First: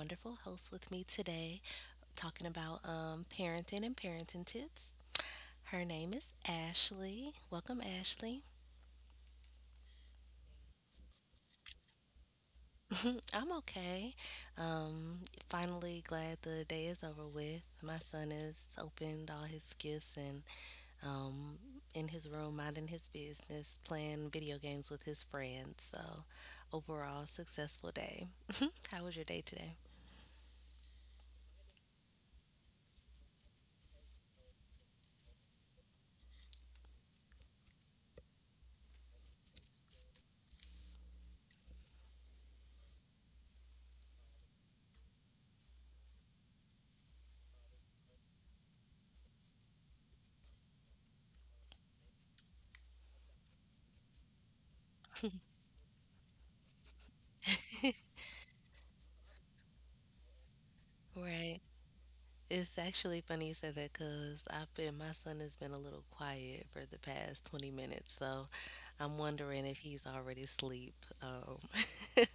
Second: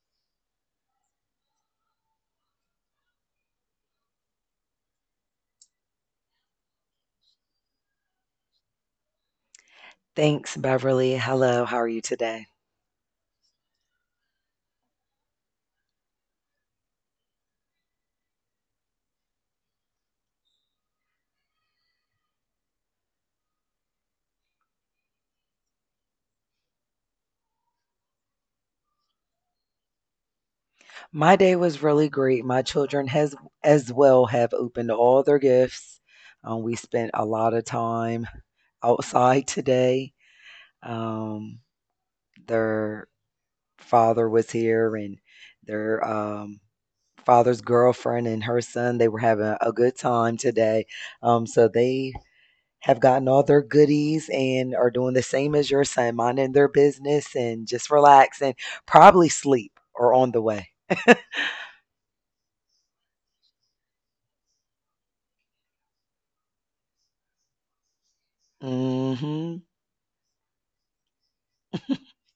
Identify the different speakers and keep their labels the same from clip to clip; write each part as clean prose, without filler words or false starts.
Speaker 1: wonderful host with me today talking about parenting and parenting tips. Her name is Ashley. Welcome, Ashley.
Speaker 2: Thanks, Beverly. Hello, how are you today?
Speaker 1: I'm okay. Um, finally, glad the day is over with. My son has opened all his gifts and um, in his room, minding his business, playing video games with his friends. So, overall, successful day. How was your day today?
Speaker 2: My day was really great. My children has as well have opened all their gifts. We spent a lot of time outside today. Um, their father was here and their father's girlfriend and her son, they were having a good time today. So they have gotten all their goodies and are doing the same as your son, minding their business and just relax and probably sleep or on the way.
Speaker 1: Right. It's actually funny you said that because my son has been a little quiet for the past 20 minutes. So I'm
Speaker 2: Mhm,
Speaker 1: wondering if he's already asleep. Um,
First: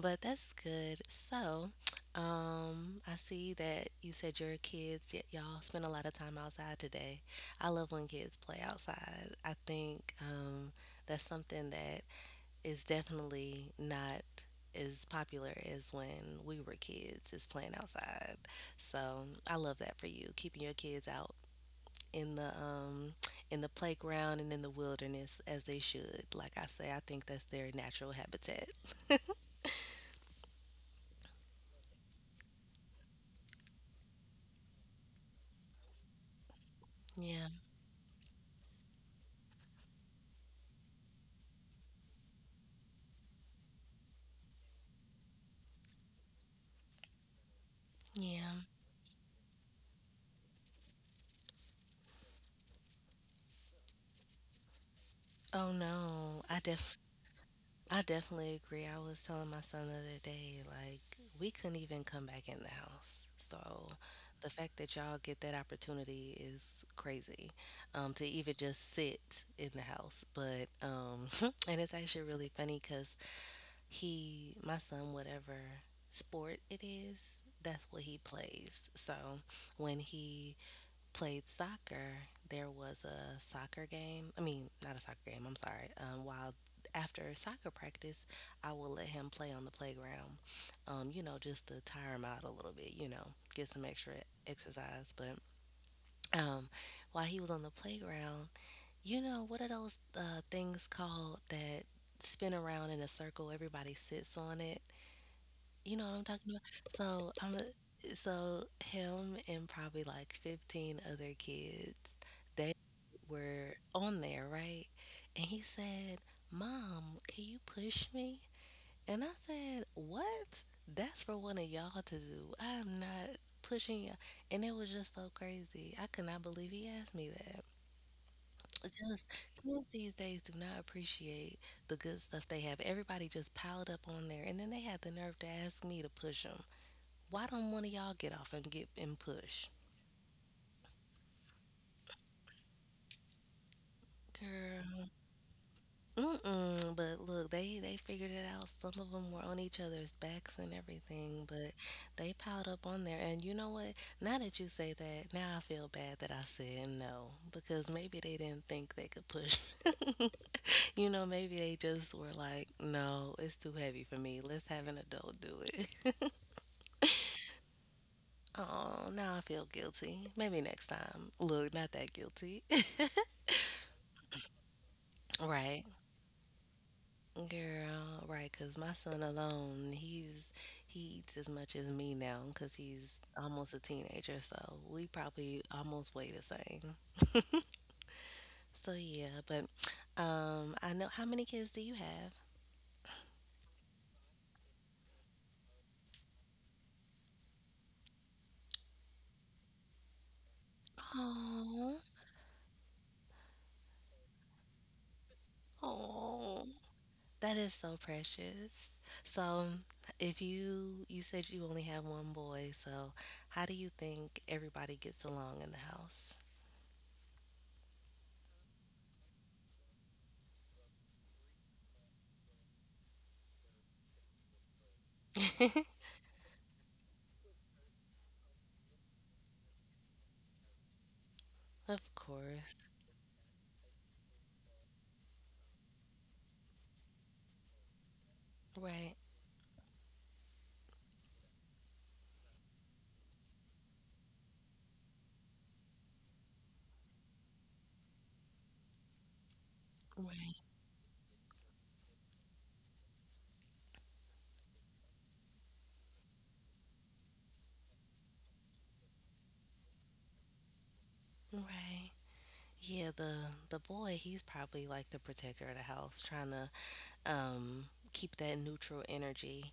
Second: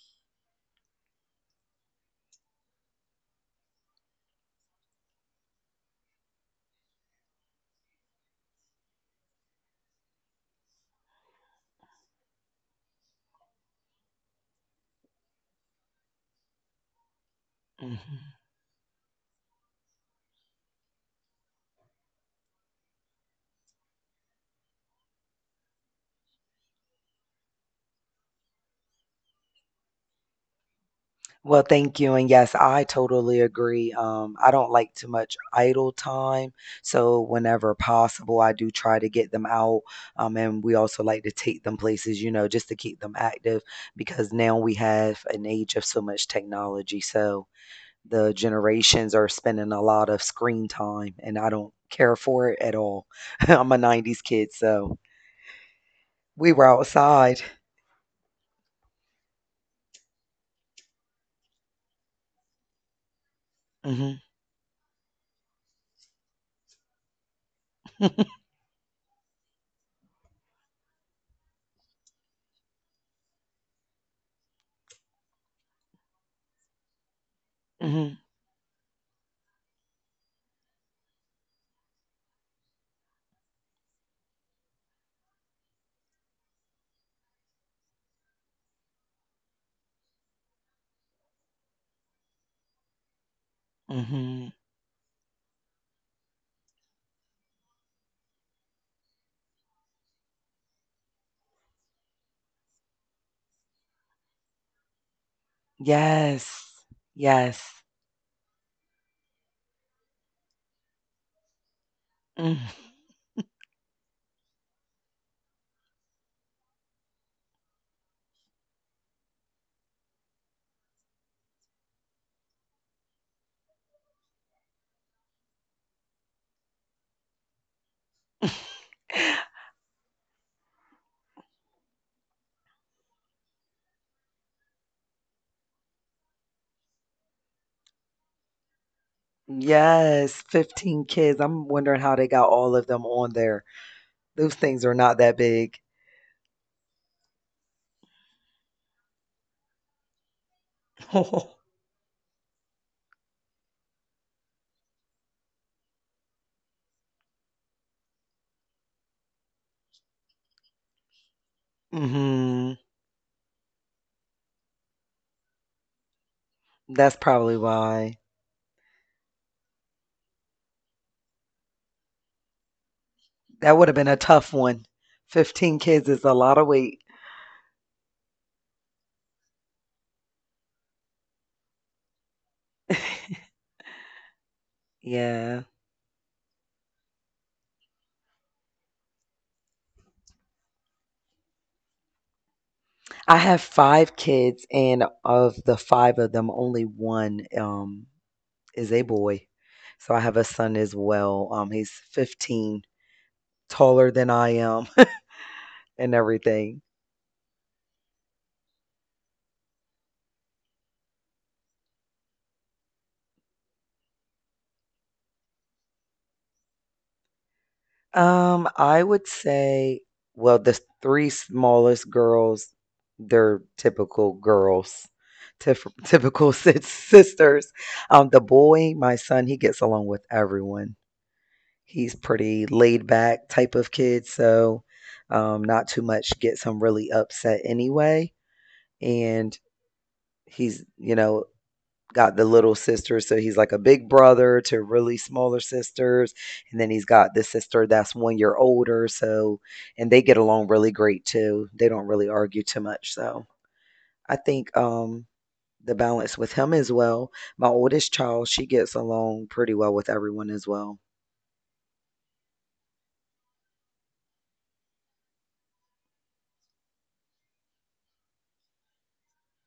Speaker 1: but that's good. So I see that you said your kids, y'all spend a lot of time outside today. I love when kids play outside. I think that's something that is definitely not as popular as when we were kids is playing
Speaker 2: mhm.
Speaker 1: outside. So I love that for you, keeping your kids out in the um in the playground and in the wilderness as they should. Like I say, I think that's their natural habitat.
Speaker 2: Well, thank you. And yes, I totally agree. I don't like too much idle time. So,
Speaker 1: Yeah,
Speaker 2: whenever possible, I do try to get them out. And we also like to take them places, you know, just to keep them active because now we have an age of so much technology. So, the
Speaker 1: yeah.
Speaker 2: generations are spending a lot of screen time, and I don't care for it at all. I'm a 90s kid, so
Speaker 1: Oh no,
Speaker 2: we
Speaker 1: I
Speaker 2: were
Speaker 1: def
Speaker 2: outside.
Speaker 1: I definitely agree. I was telling my son the other day, like, we couldn't even come back in the house. So
Speaker 2: hmm
Speaker 1: the fact that y'all get that opportunity is crazy. To even just sit in the house. But and it's actually really funny because he my son, whatever sport it is, that's what he
Speaker 2: hmm
Speaker 1: plays. So when he played soccer, there was a soccer game. I mean, not a soccer game, I'm sorry. While After soccer practice, I will let him play on the playground, you know, just to tire him out a little bit, you know, get some extra
Speaker 2: hmm
Speaker 1: exercise. But um, while he was on the playground, you know, what are those things called that spin around in a circle? Everybody sits on it, you know what I'm talking about?
Speaker 2: Yes.
Speaker 1: So I'm
Speaker 2: Yes.
Speaker 1: a- so him and probably like 15 other kids,
Speaker 2: Mm.
Speaker 1: they were on there, right? And he said, "Mom, can you push me?" And I said, "What? That's for one of y'all to do. I am not pushing y'all." And it was just so crazy. I could not believe he asked me that. Just kids these days do not appreciate the good stuff they have. Everybody just piled up on there, and then they had the nerve to ask me to push them. Why don't one of y'all get off and get and push?
Speaker 2: Yes. 15 kids. I'm wondering how they got all of them on there. Those things are
Speaker 1: Girl,
Speaker 2: not that big.
Speaker 1: mm-mm. But look, they figured it out. Some of them were on each other's backs and everything, but they piled up on there. And you know what? Now that you say that, now I feel bad that I said no because maybe they didn't think they could push. You know, maybe they just were like,
Speaker 2: hmm
Speaker 1: no, it's too heavy for me. Let's have an adult do it.
Speaker 2: That's probably why.
Speaker 1: Oh, now I feel guilty. Maybe next time. Look, not that guilty.
Speaker 2: That would have been a tough one. 15
Speaker 1: Right.
Speaker 2: kids is a lot of weight.
Speaker 1: Girl, right, 'cause my son alone, he eats as much as me now 'cause he's almost a teenager, so we probably
Speaker 2: Yeah.
Speaker 1: almost weigh the same. So yeah, but I know, how many kids do you have?
Speaker 2: I have 5 kids, and of the 5 of them, only 1, is a boy. So I have a son as well,
Speaker 1: Oh,
Speaker 2: he's 15, taller than I am and
Speaker 1: oh,
Speaker 2: everything.
Speaker 1: that is so precious. So, if you you said you only have one boy, so how do you think everybody gets along in the house?
Speaker 2: I would say well, the 3 smallest girls, they're typical girls, tif typical sis sisters. The boy, my son, he gets along with everyone.
Speaker 1: Of
Speaker 2: He's pretty
Speaker 1: course,
Speaker 2: laid back type of kid, so, not too much gets him really upset anyway,
Speaker 1: right,
Speaker 2: and he's, you know, got the little sister, so he's like a big brother to really smaller sisters, and then he's got this sister that's 1 year older, so and they get
Speaker 1: right,
Speaker 2: along really great too. They don't really argue too much, so I think, the balance with him as well. My oldest child, she gets along pretty well with everyone as well.
Speaker 1: right. Yeah, the boy, he's probably like the protector of the house, trying to um keep that neutral energy.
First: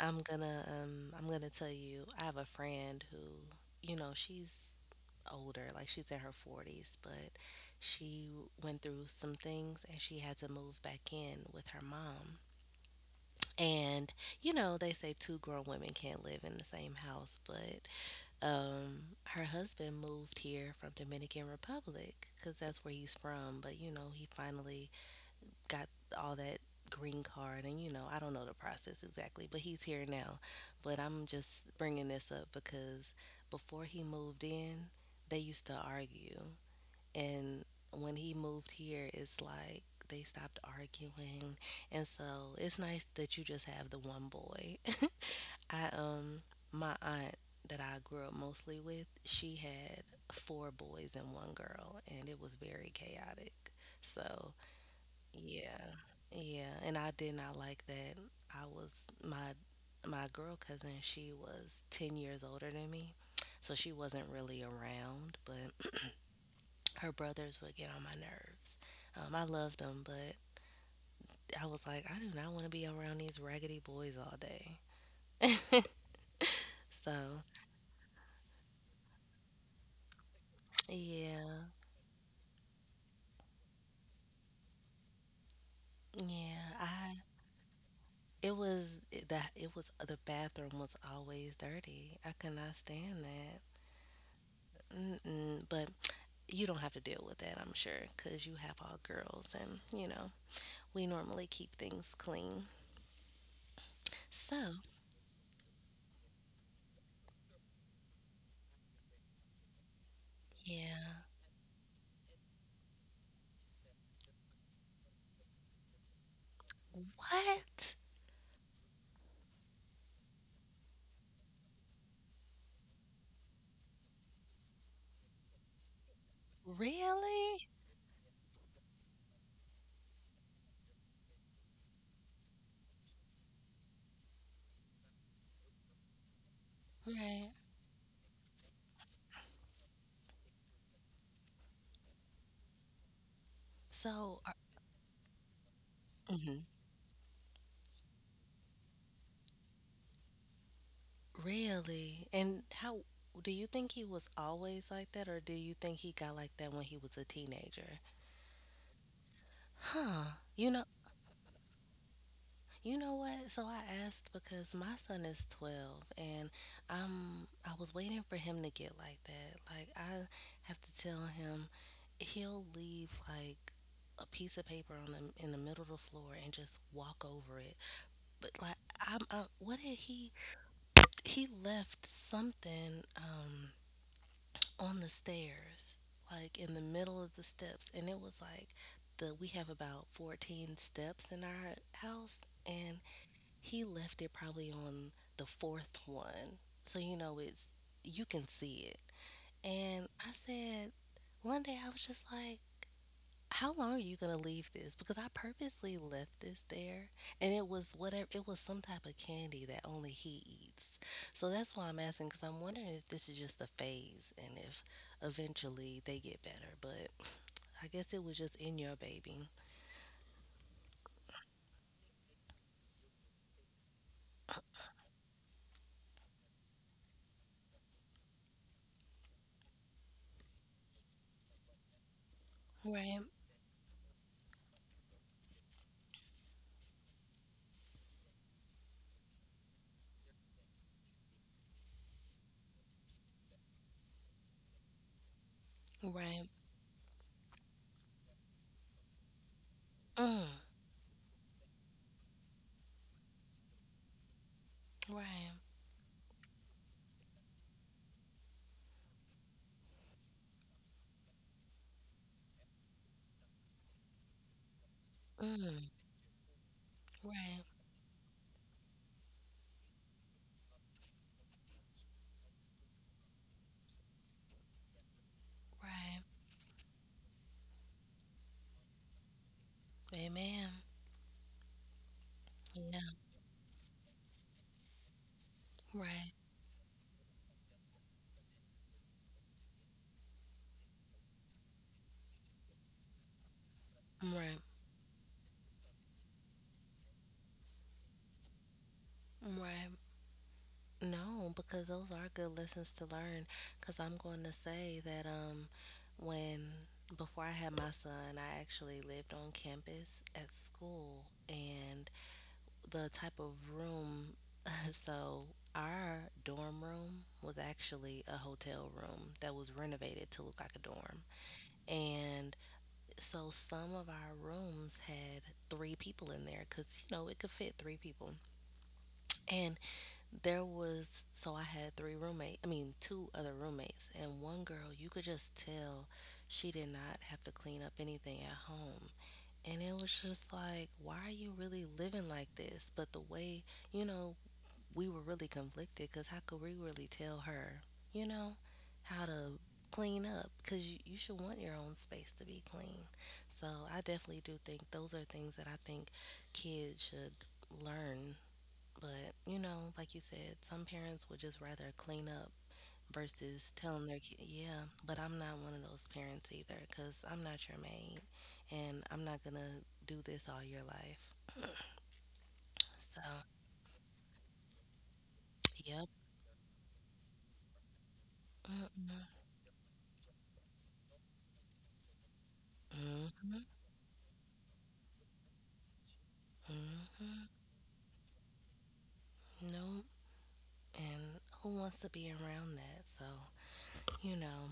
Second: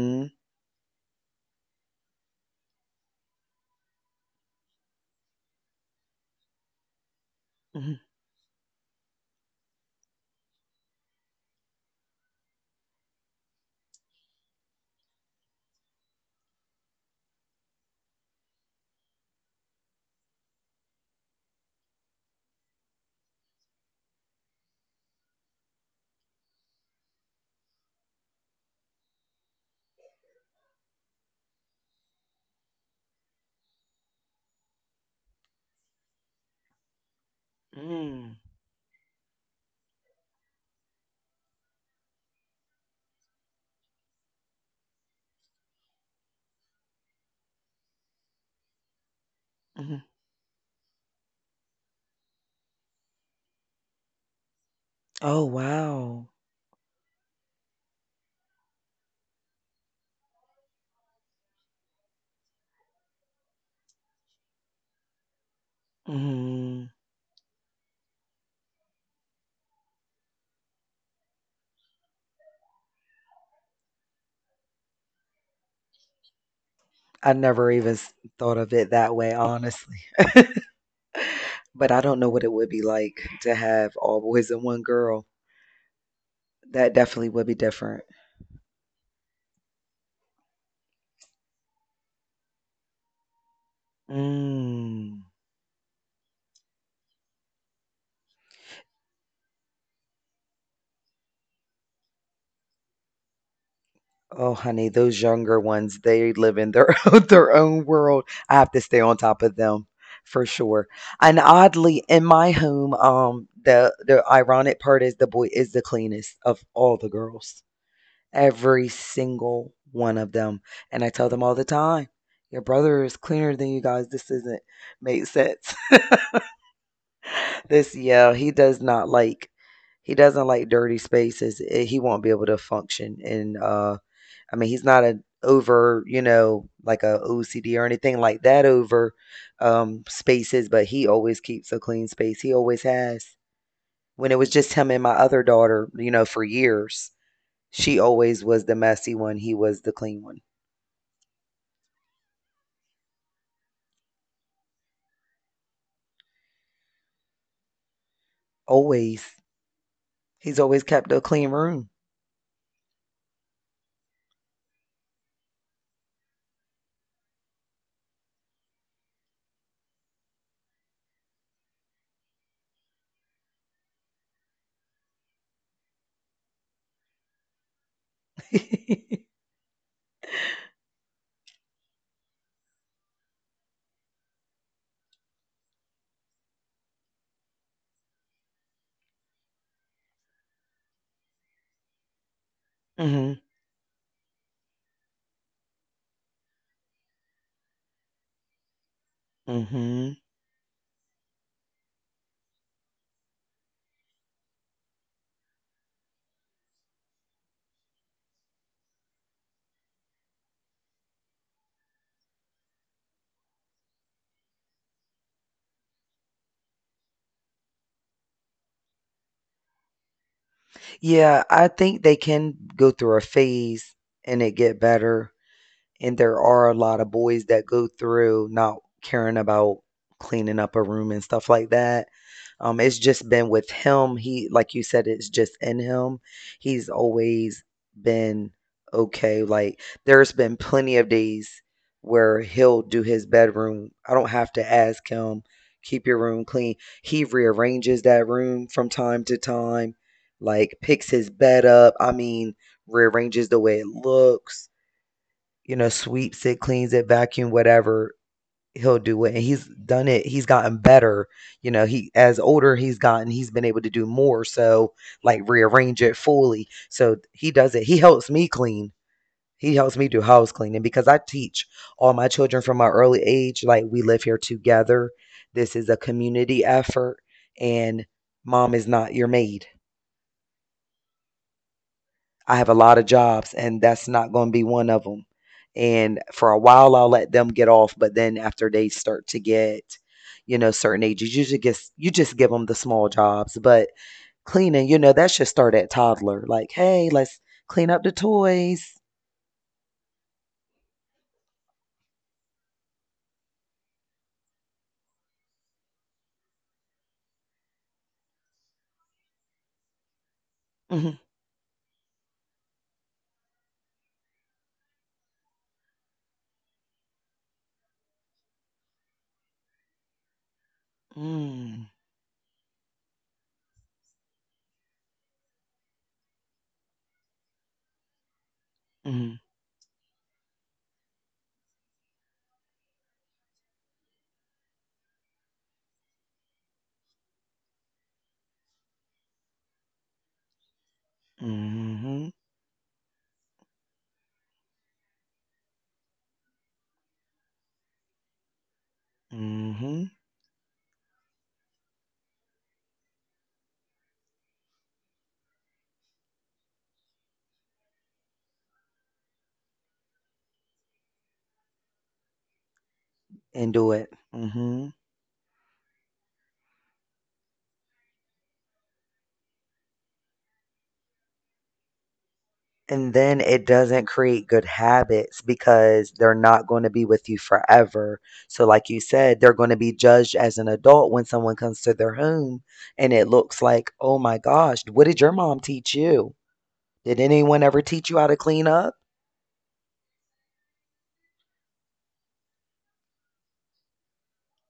Speaker 1: I'm gonna tell you, I have a friend who, you know, she's older, like she's in her 40s, but
Speaker 2: Mhm.
Speaker 1: she went through some things and she had to move back in with her mom. And you know, they say two grown women can't live in the same house, but her husband moved here from Dominican Republic cuz that's where he's from, but you know he finally got all that green card, and you know I don't know the process exactly, but he's here now. But I'm just bringing this up because before he moved in, they used to argue, and when he
Speaker 2: Mm.
Speaker 1: moved here it's like they stopped arguing. And so it's nice that you just have the one boy. I My aunt that I grew up mostly with, she
Speaker 2: Mhm.
Speaker 1: had four boys and one girl, and it was very chaotic. So,
Speaker 2: Oh,
Speaker 1: yeah.
Speaker 2: wow.
Speaker 1: Yeah, and I did not like that. I was my My girl cousin, she was 10 years older than me. So she wasn't really around, but
Speaker 2: Mhm.
Speaker 1: her brothers would get on my nerves. I loved them, but I was like, I do not want to be around these raggedy boys all day.
Speaker 2: I
Speaker 1: So,
Speaker 2: never even s thought of it that way, honestly.
Speaker 1: yeah,
Speaker 2: But I don't know what it would be like to have all boys and one girl.
Speaker 1: yeah,
Speaker 2: That
Speaker 1: I
Speaker 2: definitely would be different.
Speaker 1: it was the bathroom was always dirty. I could not stand that.
Speaker 2: Mm.
Speaker 1: Mm-mm. But you don't have to deal with that, I'm sure, because you have all girls, and you know we normally keep things clean.
Speaker 2: Oh,
Speaker 1: So
Speaker 2: honey, those younger ones, they live in their own, their own world. I have to stay on top of them for sure.
Speaker 1: yeah,
Speaker 2: And oddly, in my home, the ironic part is the boy is the cleanest of all the girls.
Speaker 1: what,
Speaker 2: Every single one of them. And I tell them all the time, your brother is cleaner than you guys. This isn't make sense.
Speaker 1: really?
Speaker 2: Yeah, he does not like, he doesn't like dirty spaces. He won't be able to function. And, I mean, he's not a over, you know, like a
Speaker 1: Right.
Speaker 2: OCD or anything like that over, spaces, but he always keeps a clean space. He always has. When it
Speaker 1: So
Speaker 2: was
Speaker 1: are,
Speaker 2: just him and my other daughter, you know, for
Speaker 1: mhm.
Speaker 2: years, she always was the messy one. He was the clean one.
Speaker 1: Really, and how do you think he was always like that, or do you think he got like that when he was a teenager?
Speaker 2: Always.
Speaker 1: Huh?
Speaker 2: He's
Speaker 1: You
Speaker 2: always
Speaker 1: know,
Speaker 2: kept a clean room.
Speaker 1: you know what? So I asked because my son is 12, and I was waiting for him to get like that. Like I have to tell him, he'll leave like a piece of paper on the in the middle of the floor and just walk over it. But like I'm I, what did he left something on the stairs, like in the middle of the steps, and it was like the we have about 14 steps in our house, and
Speaker 2: Mhm,
Speaker 1: he left it probably on the fourth one. So, you know, it's, you can see it. And
Speaker 2: mhm.
Speaker 1: I said, one day I was just like, how long are you going to leave this? Because I purposely left this there, and it was whatever, it was some type of candy that only he eats. So that's why I'm asking, because I'm wondering if this is just a phase and if eventually they get better. But I guess it was just in your baby.
Speaker 2: Yeah, I think they can go through a phase and it get better. And there are a lot of boys that go through not caring about cleaning up a room and stuff like that. It's
Speaker 1: Right,
Speaker 2: just been with him. He, like you said, it's just in him. He's always been okay. Like there's been plenty of days where he'll do his bedroom. I don't have to ask him, keep your room
Speaker 1: right,
Speaker 2: clean. He rearranges that room from time to time,
Speaker 1: mm,
Speaker 2: like picks his bed up. I mean, rearranges the way it looks,
Speaker 1: right,
Speaker 2: you know, sweeps it, cleans it, vacuum, whatever. He'll do it. And he's done it. He's gotten better. You know, he as older he's gotten, he's been able to do more. So like
Speaker 1: mm,
Speaker 2: rearrange it fully. So he
Speaker 1: right,
Speaker 2: does it. He helps me clean. He helps me do house cleaning because I teach all my children from my early age. Like we live here together. This is a
Speaker 1: right,
Speaker 2: community effort and mom is not your maid.
Speaker 1: Amen.
Speaker 2: I have a lot
Speaker 1: Yeah.
Speaker 2: of jobs, and that's not going to be one of them.
Speaker 1: Right.
Speaker 2: And for a while, I'll let them get off, but then after they start to get, you know, certain ages, you just get, you just give them the small jobs. But
Speaker 1: Right.
Speaker 2: cleaning, you know, that should start at toddler. Like, hey, let's clean up the toys.
Speaker 1: Right. No, because those are good lessons to learn. Because I'm going to say that when before I had my son, I actually lived on campus at
Speaker 2: Mhm.
Speaker 1: school, and the type of room. So our dorm room was actually a hotel room that was renovated to look like a dorm,
Speaker 2: Mm,
Speaker 1: and so some of our rooms had three people in there because you know it could fit three people.
Speaker 2: mhm,
Speaker 1: And there was, so I had three roommates, I mean, two other roommates, and one girl, you could just tell she did not have to clean up anything at home. And it was just like, why are you really living
Speaker 2: mhm,
Speaker 1: like this? But the way, you know, we were really conflicted because how could we really tell her, you know, how to
Speaker 2: mhm,
Speaker 1: clean up? Because you should want your own space to be clean. So I definitely do think those are things that I think kids should learn, but, you know, like you said, some parents would just rather clean up versus
Speaker 2: And do
Speaker 1: telling
Speaker 2: it.
Speaker 1: their kid, yeah. But I'm not one of those parents either, because I'm not your maid and I'm not going to do this all your life.
Speaker 2: And
Speaker 1: So,
Speaker 2: then it doesn't create good habits
Speaker 1: yep.
Speaker 2: because they're not gonna be with you forever. So, like you
Speaker 1: Mm-mm,
Speaker 2: said, they're gonna be judged as an adult when someone comes to their home and it
Speaker 1: mm-hmm,
Speaker 2: looks like, "Oh my gosh, what did your mom teach you? Did
Speaker 1: mm,
Speaker 2: anyone ever teach you how to clean up?"
Speaker 1: nope. And who wants to be around that? So, you know,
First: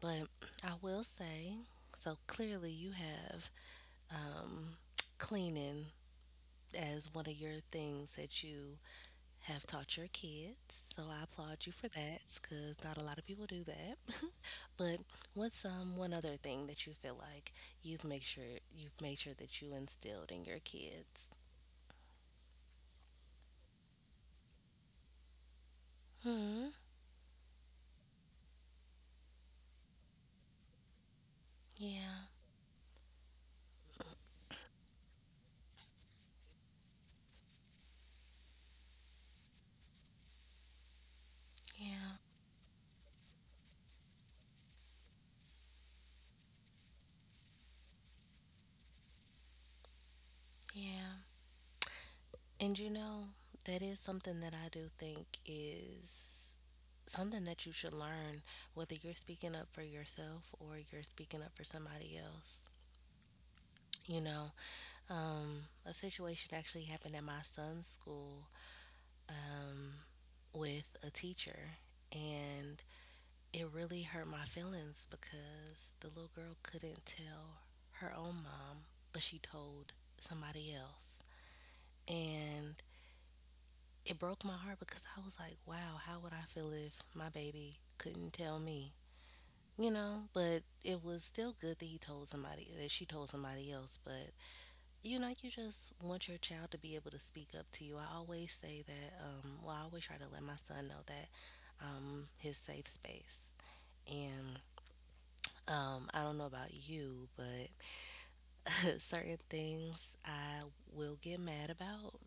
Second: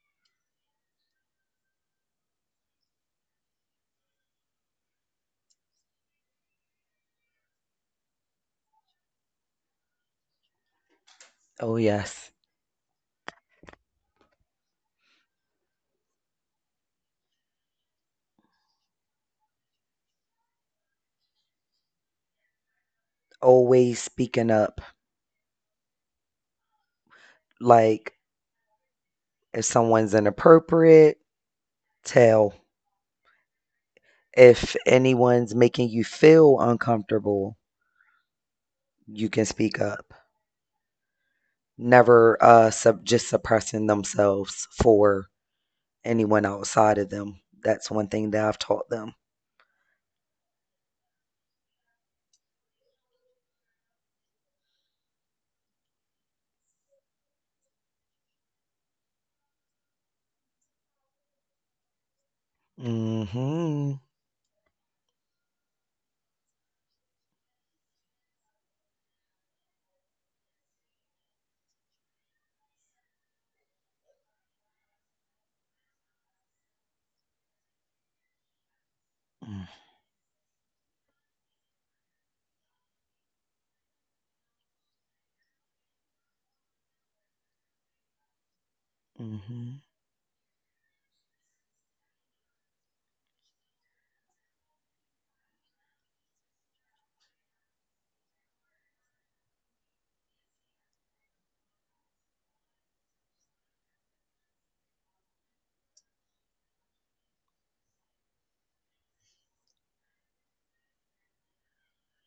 Speaker 1: but I will say, so clearly you have um, cleaning as one of your things that you have taught your kids. So I applaud you
Speaker 2: Oh,
Speaker 1: for that
Speaker 2: yes.
Speaker 1: because not a lot of people do that. But what's one other thing that you feel like you've made sure you've made sure that you instilled in your kids?
Speaker 2: Always speaking up.
Speaker 1: Hmm.
Speaker 2: Like, if someone's inappropriate,
Speaker 1: Yeah.
Speaker 2: tell. If anyone's making you feel uncomfortable, you can speak up.
Speaker 1: Yeah.
Speaker 2: Never sub just suppressing themselves for anyone outside of them. That's one thing that I've taught them.
Speaker 1: Yeah. And you know that is something that I do think is something that you should learn, whether you're speaking up for yourself or you're speaking up for somebody else.
Speaker 2: Mm-hmm.
Speaker 1: You know, a situation actually happened at my son's school, um, with a teacher, and it really hurt my feelings because the little girl couldn't tell her own mom, but she told somebody else. And it broke my heart because I was like, wow, how would I feel if my baby couldn't tell me?
Speaker 2: Mm-hmm.
Speaker 1: You know, but it was still good that she told somebody else. But you know, you just want your child to be able to speak up to you. I always say that, I always try to let my son know that his safe space. And I don't know about you, but certain things I will get mad about.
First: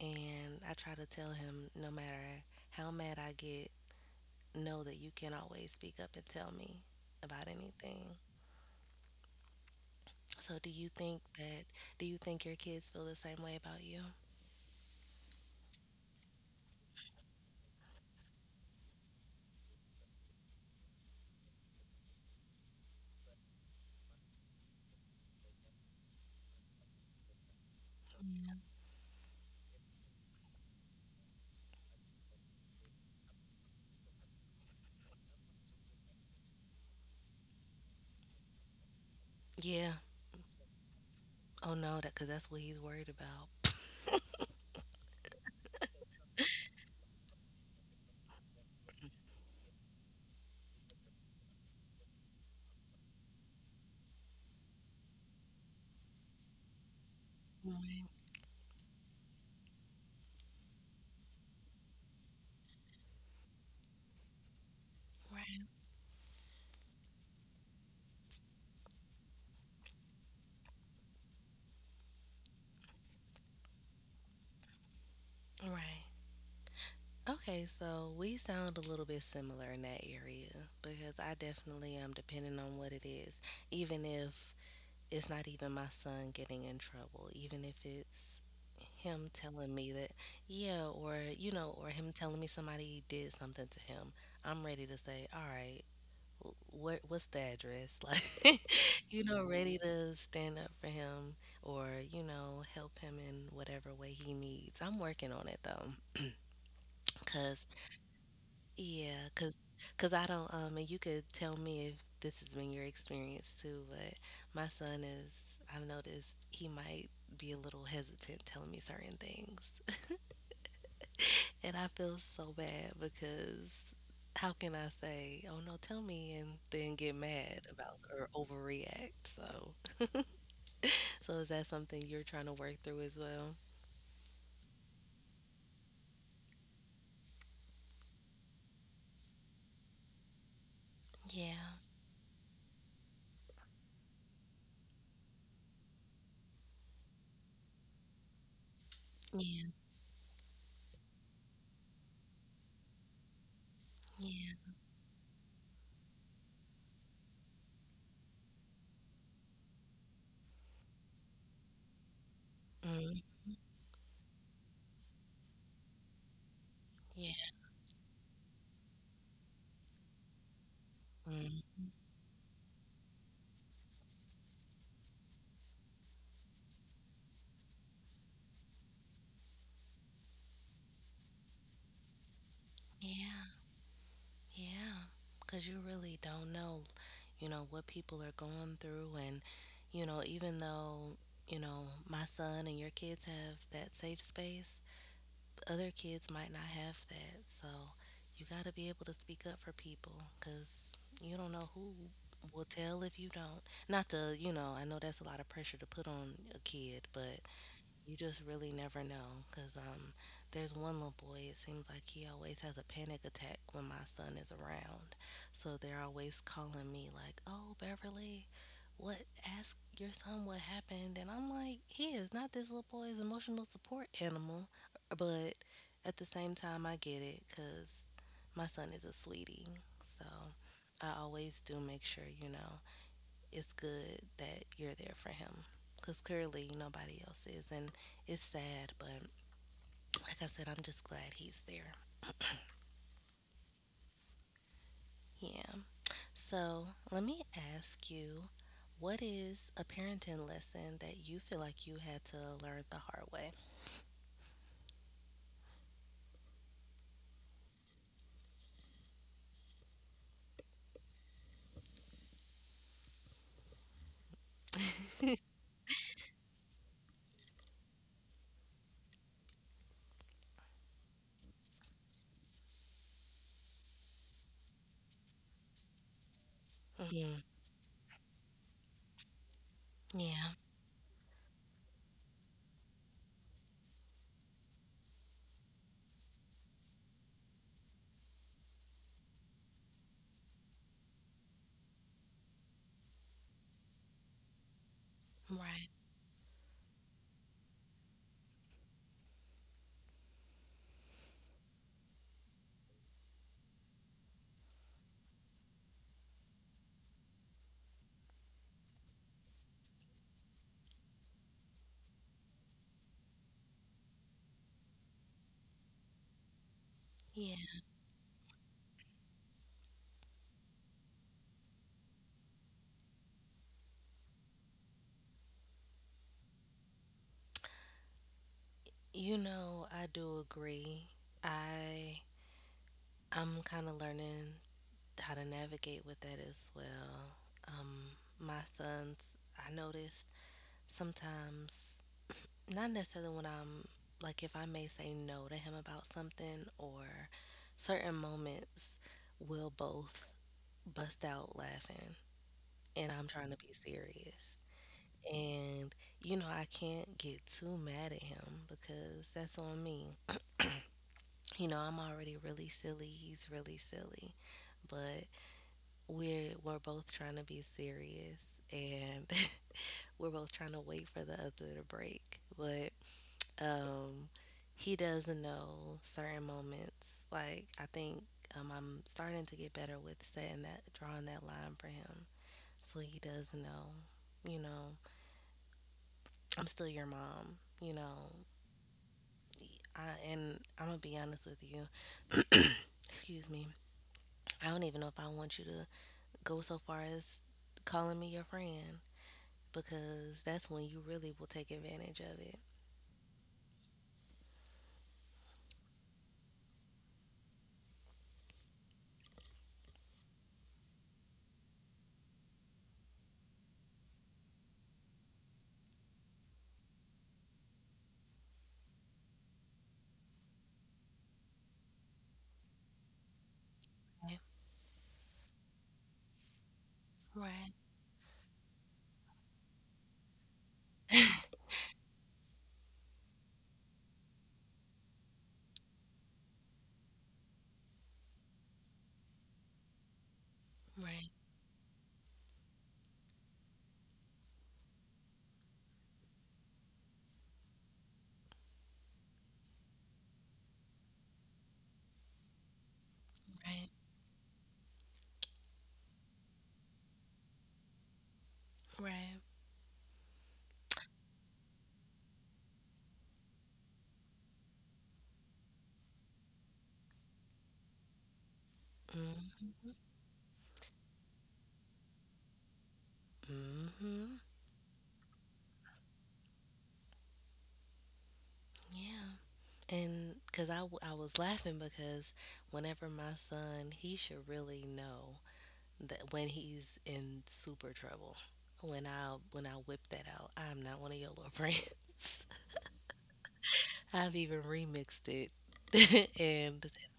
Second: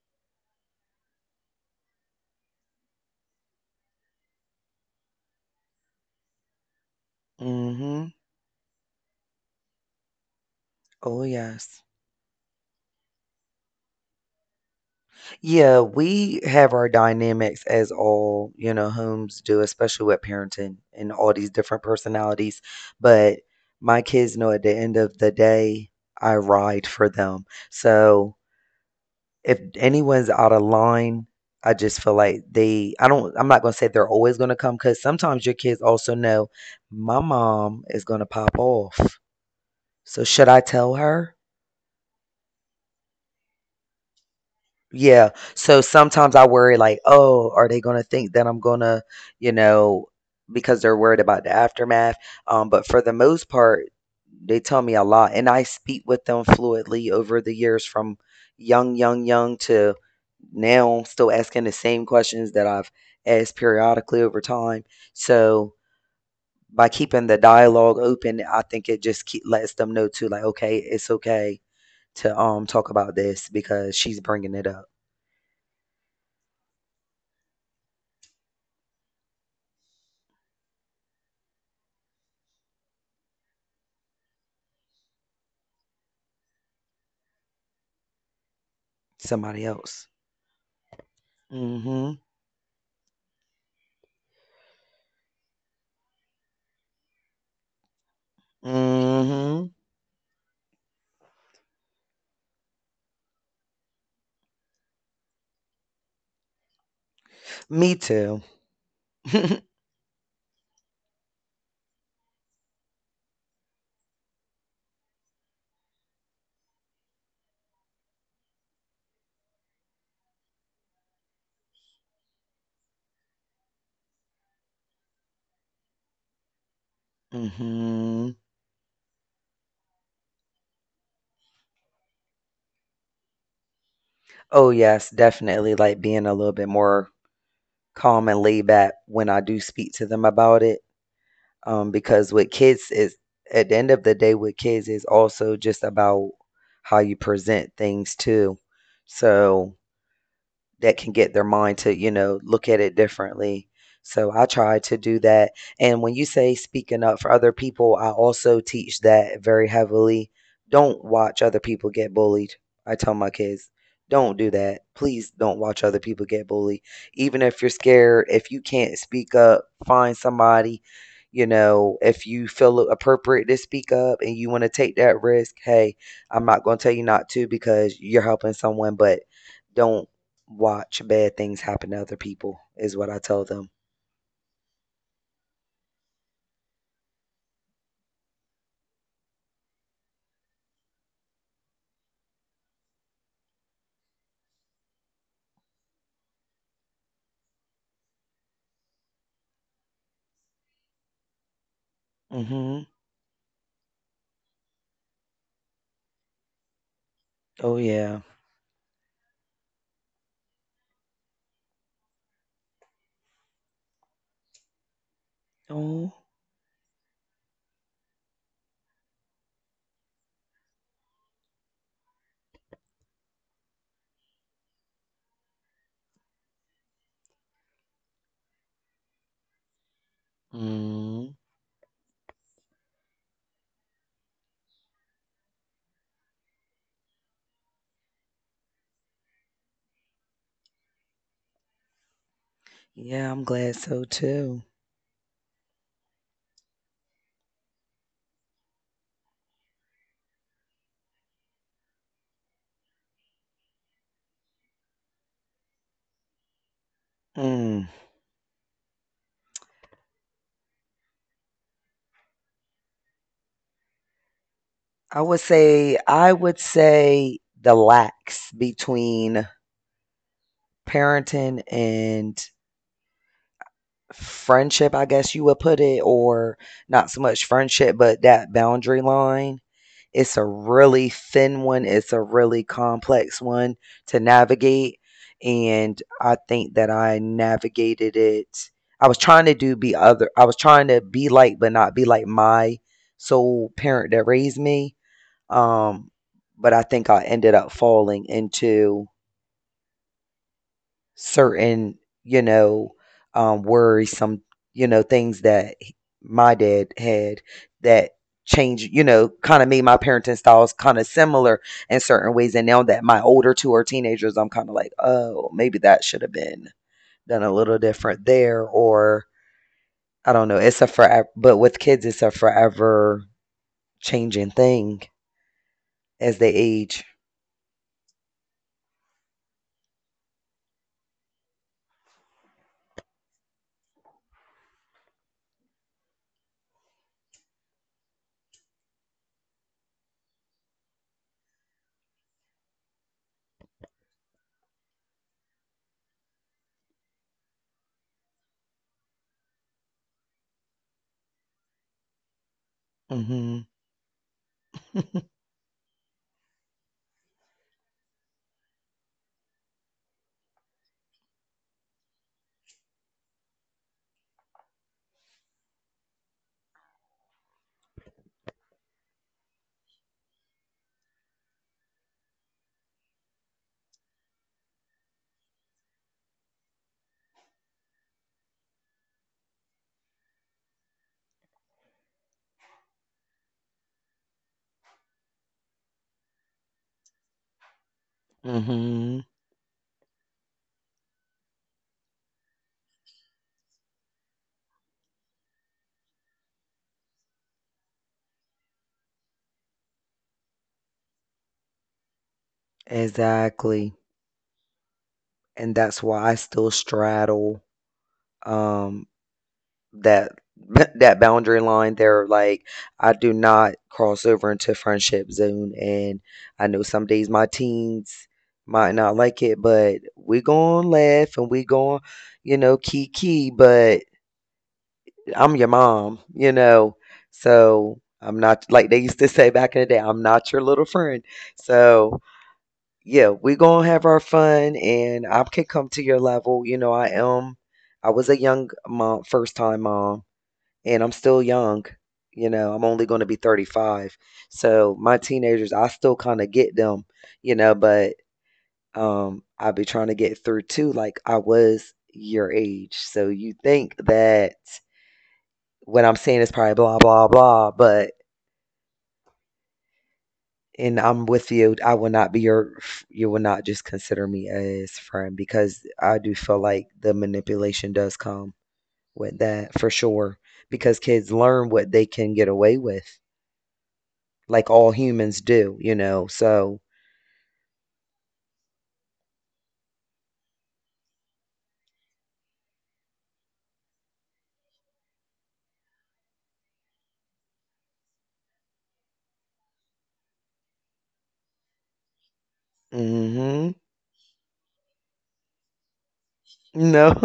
Speaker 1: And I try to tell him, no matter how mad I get, know that you can always speak up and tell me about
Speaker 2: Mm-hmm.
Speaker 1: anything. So do you think
Speaker 2: Oh
Speaker 1: that,
Speaker 2: yes.
Speaker 1: do you think your kids feel the same way about you?
Speaker 2: Yeah, we have our dynamics as all, you know, homes do, especially with parenting and all these different personalities. But my kids know at the end of the day, I ride for them. So if anyone's out of line, I just feel like they I don't I'm not going to say they're always going to come cuz sometimes your kids also know my mom is going to pop off.
Speaker 1: Yeah.
Speaker 2: So should I tell her?
Speaker 1: Oh no, that, because that's what he's worried about.
Speaker 2: Yeah. So sometimes I worry like, oh, are they gonna think that I'm gonna, you know, because they're worried about the aftermath. But for the most part, they tell me a lot, and I speak with them fluently over the years, from
Speaker 1: Right,
Speaker 2: young to now, still asking the same questions that I've asked periodically over time. So
Speaker 1: right.
Speaker 2: by keeping the dialogue open, I think it just keep, lets them know too, like, okay, it's okay to talk about this because she's bringing it up.
Speaker 1: Right. Okay, so we sound a little bit similar in that area because I definitely am, depending on what it is. Even if it's not even my son getting in trouble, even if it's him
Speaker 2: Somebody
Speaker 1: telling me
Speaker 2: else.
Speaker 1: that, yeah, or, you know, or
Speaker 2: Mhm.
Speaker 1: him telling me somebody did something to him, I'm ready to say, all right, what's the address, like, you know,
Speaker 2: Mhm.
Speaker 1: ready to stand up for him or, you know, help him in whatever way he needs. I'm working on it though, because
Speaker 2: Me too.
Speaker 1: yeah, because because I don't and you could tell me if this has been your experience too, but my son is, I've noticed, he might be a little hesitant telling me certain things. And I feel so bad because how can I say, oh no, tell me, and then get mad about
Speaker 2: mhm.
Speaker 1: or overreact? So, so is that something you're trying to work through as well?
Speaker 2: Oh yes, definitely like being a little bit more calm and laid back when I do speak to them about it.
Speaker 1: Yeah,
Speaker 2: Because with kids is at the end of the day with kids is also just about how you present things too.
Speaker 1: yeah,
Speaker 2: So that can get their mind to, you know, look at it differently. So I try
Speaker 1: yeah,
Speaker 2: to do that. And when you say speaking up for other people, I also teach that very heavily. Don't watch other people get bullied. I tell
Speaker 1: mm,
Speaker 2: my kids, don't do that. Please don't watch other people get bullied. Even
Speaker 1: yeah,
Speaker 2: if you're scared, if you can't speak up, find somebody. You
Speaker 1: mm,
Speaker 2: know, if you feel it appropriate to speak up and you want to take that risk, hey, I'm not going to tell you not to because you're helping someone, but don't watch bad things happen to other people is what I tell
Speaker 1: yeah,
Speaker 2: them.
Speaker 1: yeah. Because you really don't know, you know, what people are going through, and you know, even though, you know, my son and your kids have that safe space, other kids might not have that. So you got to be able to speak up for people because you don't know who will
Speaker 2: Mhm.
Speaker 1: tell if you don't. Not to, you know, I know that's a lot of pressure to put on a kid, but
Speaker 2: Oh,
Speaker 1: you
Speaker 2: yeah.
Speaker 1: just really never know because there's one little boy, it seems like he always has a panic attack when my son is around. So they're
Speaker 2: Oh.
Speaker 1: always calling me, like, oh, Beverly, what? Ask your son what happened. And I'm like, he is not this little boy's emotional support animal. But at the same time, I get it because my son is a sweetie. So I
Speaker 2: Mm.
Speaker 1: always do make sure, you know, it's good that you're there for him because clearly nobody else is. And it's sad, but like I said, I'm just glad he's there.
Speaker 2: Yeah, I'm glad so too.
Speaker 1: Yeah. So let me ask you, what is a parenting lesson that you feel like you had to learn the hard way?
Speaker 2: Mm. I would say the lacks between parenting and friendship, I guess you would put it, or not so
Speaker 1: Mhm.
Speaker 2: much friendship, but that boundary line. It's a
Speaker 1: Yeah.
Speaker 2: really thin one, it's a really complex one to navigate. And I think that I navigated it. I was trying to be like, but not be like my sole parent that raised me.
Speaker 1: Right.
Speaker 2: Um, but I think I ended up falling into certain, you know, worries, some, you know, things that my dad had that changed, you know, kind of made my parenting styles kind of similar in certain ways. And now that my older two are teenagers, I'm kind of like, oh, maybe that should have been done a little
Speaker 1: Yeah.
Speaker 2: different there. Or I don't know. It's a forever, but With kids, it's a forever changing thing as they age.
Speaker 1: You know, I do agree. I, I'm kind of learning how to navigate with that as well. My sons, I noticed sometimes, not necessarily when I'm, like if I may say no to him about something or certain moments, we'll both bust out laughing and I'm trying to
Speaker 2: Mm
Speaker 1: be serious. And you know, I can't get too mad at him because that's on me. You know, I'm already really silly, he's really silly. But we're both trying to be serious and we're both trying to wait for the other to break. But Um, he doesn't know certain moments. Like I think, I'm starting to get better with setting that, drawing that line for him, so he doesn't know. You know, I'm still your mom. You know,
Speaker 2: hmm. Mm hmm.
Speaker 1: I, and I'm gonna be honest with you. Excuse me. I don't even know if I want you to go so far as calling me your friend, because that's when you really will take advantage of it.
Speaker 2: Exactly. And that's why I still straddle um that that boundary line there, like I do not cross over into friendship zone. And I know some days my teens might not like it, but we gonna laugh and we gonna, you know, kiki, but
Speaker 1: Right.
Speaker 2: I'm your mom, you know.
Speaker 1: Right.
Speaker 2: So I'm not, like they used to say back in the day, I'm not your little friend. So yeah, we gonna have our fun and I can come to your level, you know. I was a young mom, first time mom, and I'm
Speaker 1: Right.
Speaker 2: still young. You know, I'm only going to be 35. So my teenagers, I still kind of get them, you know, but I be trying to get through too, like I was your age. So you
Speaker 1: Right.
Speaker 2: think that what I'm saying is probably blah blah blah, but
Speaker 1: Right.
Speaker 2: and I'm with you. I will not be your you will not just consider me as friend because I do feel like the manipulation does come with that for
Speaker 1: Mm-hmm.
Speaker 2: sure because kids learn what they can get away with
Speaker 1: Mm-hmm.
Speaker 2: like all humans do, So,
Speaker 1: Yeah. And because I, I was laughing because whenever my son, he should really know that when he's in super trouble. When I whip that out, I'm not one of your little friends.
Speaker 2: mhm.
Speaker 1: I've even remixed it, and
Speaker 2: No.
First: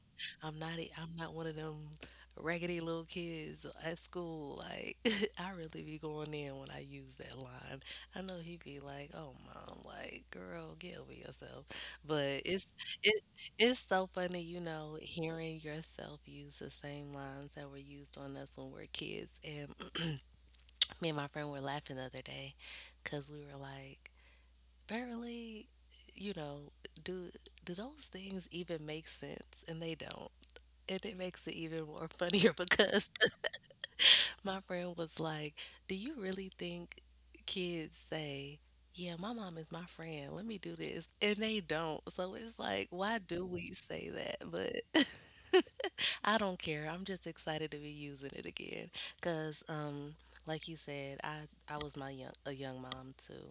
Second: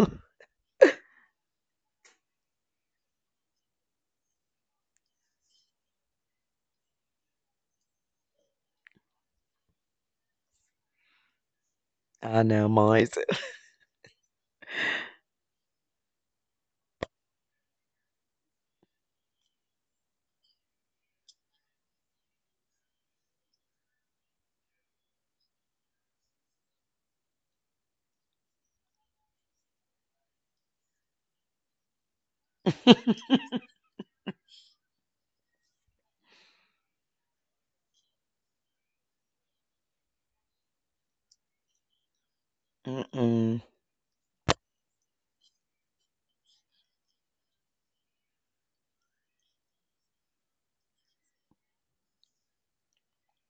Speaker 1: I'm not a, I'm not one of them raggedy little kids at school. Like I really be going in when I use that line. I know he be like, "Oh mom, like girl, get over yourself." But
Speaker 2: I
Speaker 1: it's
Speaker 2: know mine.
Speaker 1: it it's so funny, you know, hearing yourself use the same lines that were used on us when we are kids. And me and my friend were laughing the other day because we were like, Beverly, you know, do do those things even make sense? And they don't. And it makes it even more funnier because my friend was like, do you really think kids say, 'Yeah, my mom is my friend. Let me do this.' And they don't. So it's like, why do
Speaker 2: Mm-mm.
Speaker 1: we say that? But I don't care. I'm just excited to be using it again. Cause like you said, I was my young a young mom too.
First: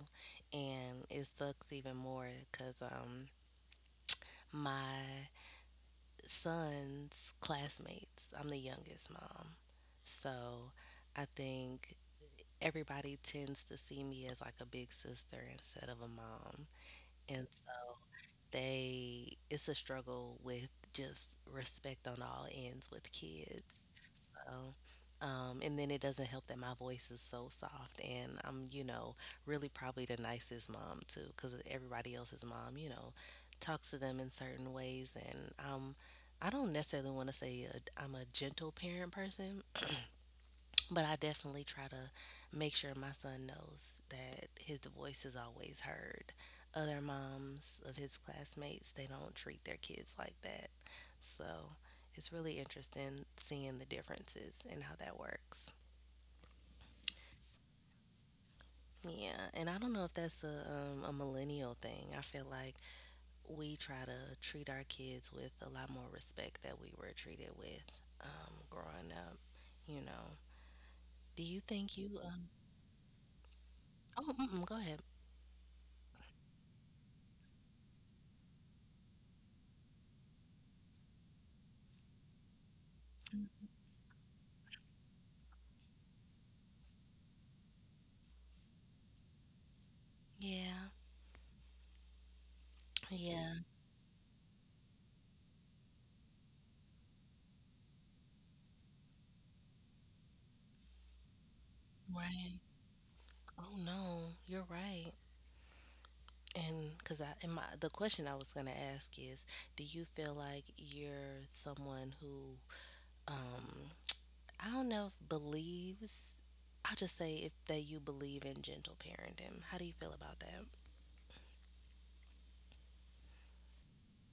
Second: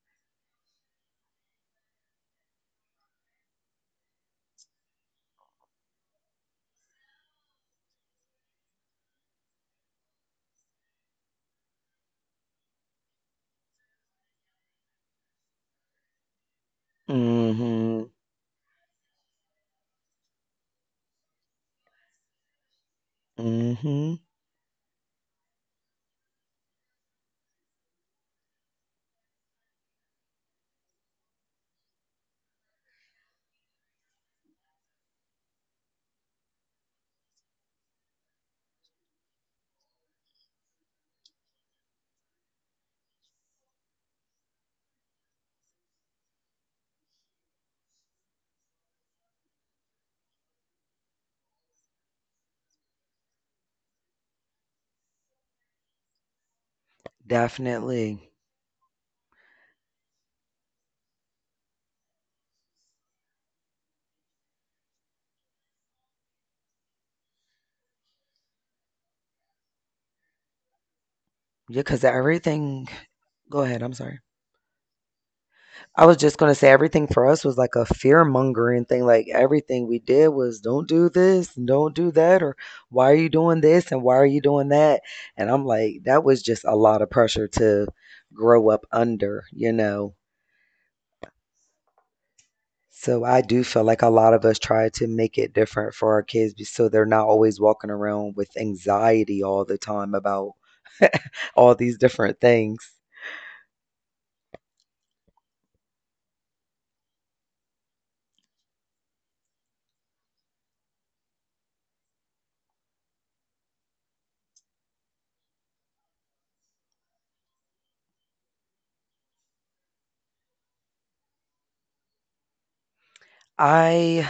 Speaker 1: And it sucks even more because my son's classmates, I'm the youngest mom. So I think everybody tends to see me as like a big sister instead of a mom. And so
Speaker 2: Mhm. Mm.
Speaker 1: they, it's a struggle with just respect on all ends with kids.
Speaker 2: Mhm.
Speaker 1: So, and then it doesn't help that my voice is so soft, and I'm, you know, really probably the nicest mom too, because everybody else's mom, you know, talks to them in certain ways, and I don't necessarily want to say I'm a gentle parent person. But I definitely try to make sure my son knows that his voice is always heard. Other moms of his classmates, they don't treat their kids like that. So it's really interesting seeing the differences and how that works.
Speaker 2: Definitely.
Speaker 1: Yeah, and I don't know if that's a millennial thing. I feel like we try to treat our kids with a lot more respect that we were treated with, growing up, you know. Do you
Speaker 2: Yeah,
Speaker 1: think
Speaker 2: because
Speaker 1: you,
Speaker 2: everything. Go ahead. I'm sorry.
Speaker 1: oh, mm-mm, go ahead.
Speaker 2: I was just gonna say everything for us was like a fear mongering thing. Like everything we did was don't do this and don't do that, or why are you doing this and why are you doing that? And I'm like, that was just a lot of pressure to grow up under,
Speaker 1: Yeah,
Speaker 2: So I
Speaker 1: yeah,
Speaker 2: do feel like a lot of us try to make it different for our kids so they're not always walking around with anxiety all the time about all these different
Speaker 1: right.
Speaker 2: things.
Speaker 1: Oh no, you're right. And because I, in my, the question I was gonna ask is, do you feel like you're someone who, um, I don't know if believes, I'll just say, if that you believe in gentle parenting. How do you feel about that?
Speaker 2: I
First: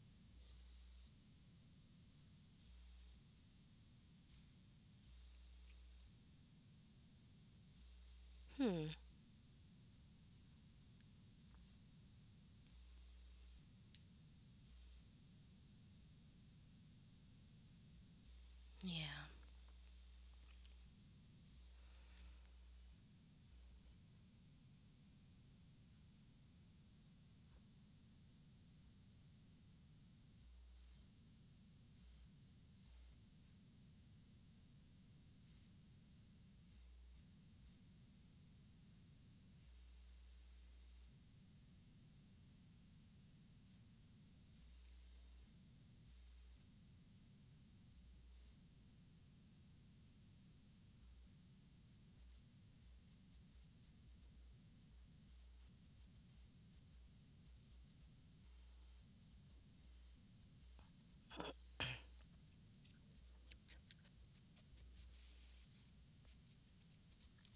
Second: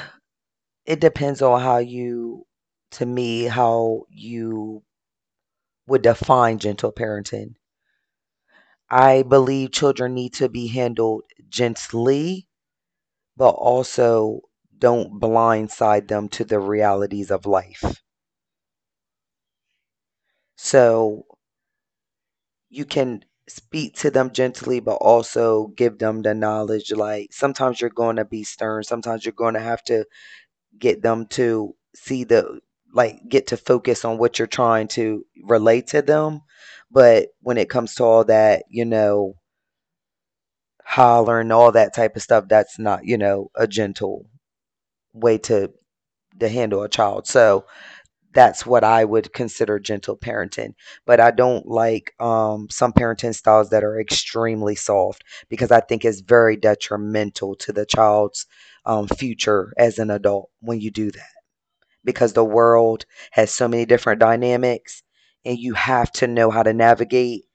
Speaker 2: It depends on how you to me how you would define gentle parenting.
Speaker 1: Hmm.
Speaker 2: I believe children need to be handled gently, but also don't blindside them to the realities of life.
Speaker 1: Yeah.
Speaker 2: So you can speak to them gently but also give them the knowledge like sometimes you're going to be stern, sometimes you're going to have to get them to see the like get to focus on what you're trying to relate to them, but when it comes to all that, hollering, all that type of stuff, that's not, a gentle way to handle a child, so that's what I would consider gentle parenting. But I don't like some parenting styles that are extremely soft because I think it's very detrimental to the child's future as an adult when you do that because the world has so many different dynamics and you have to know how to navigate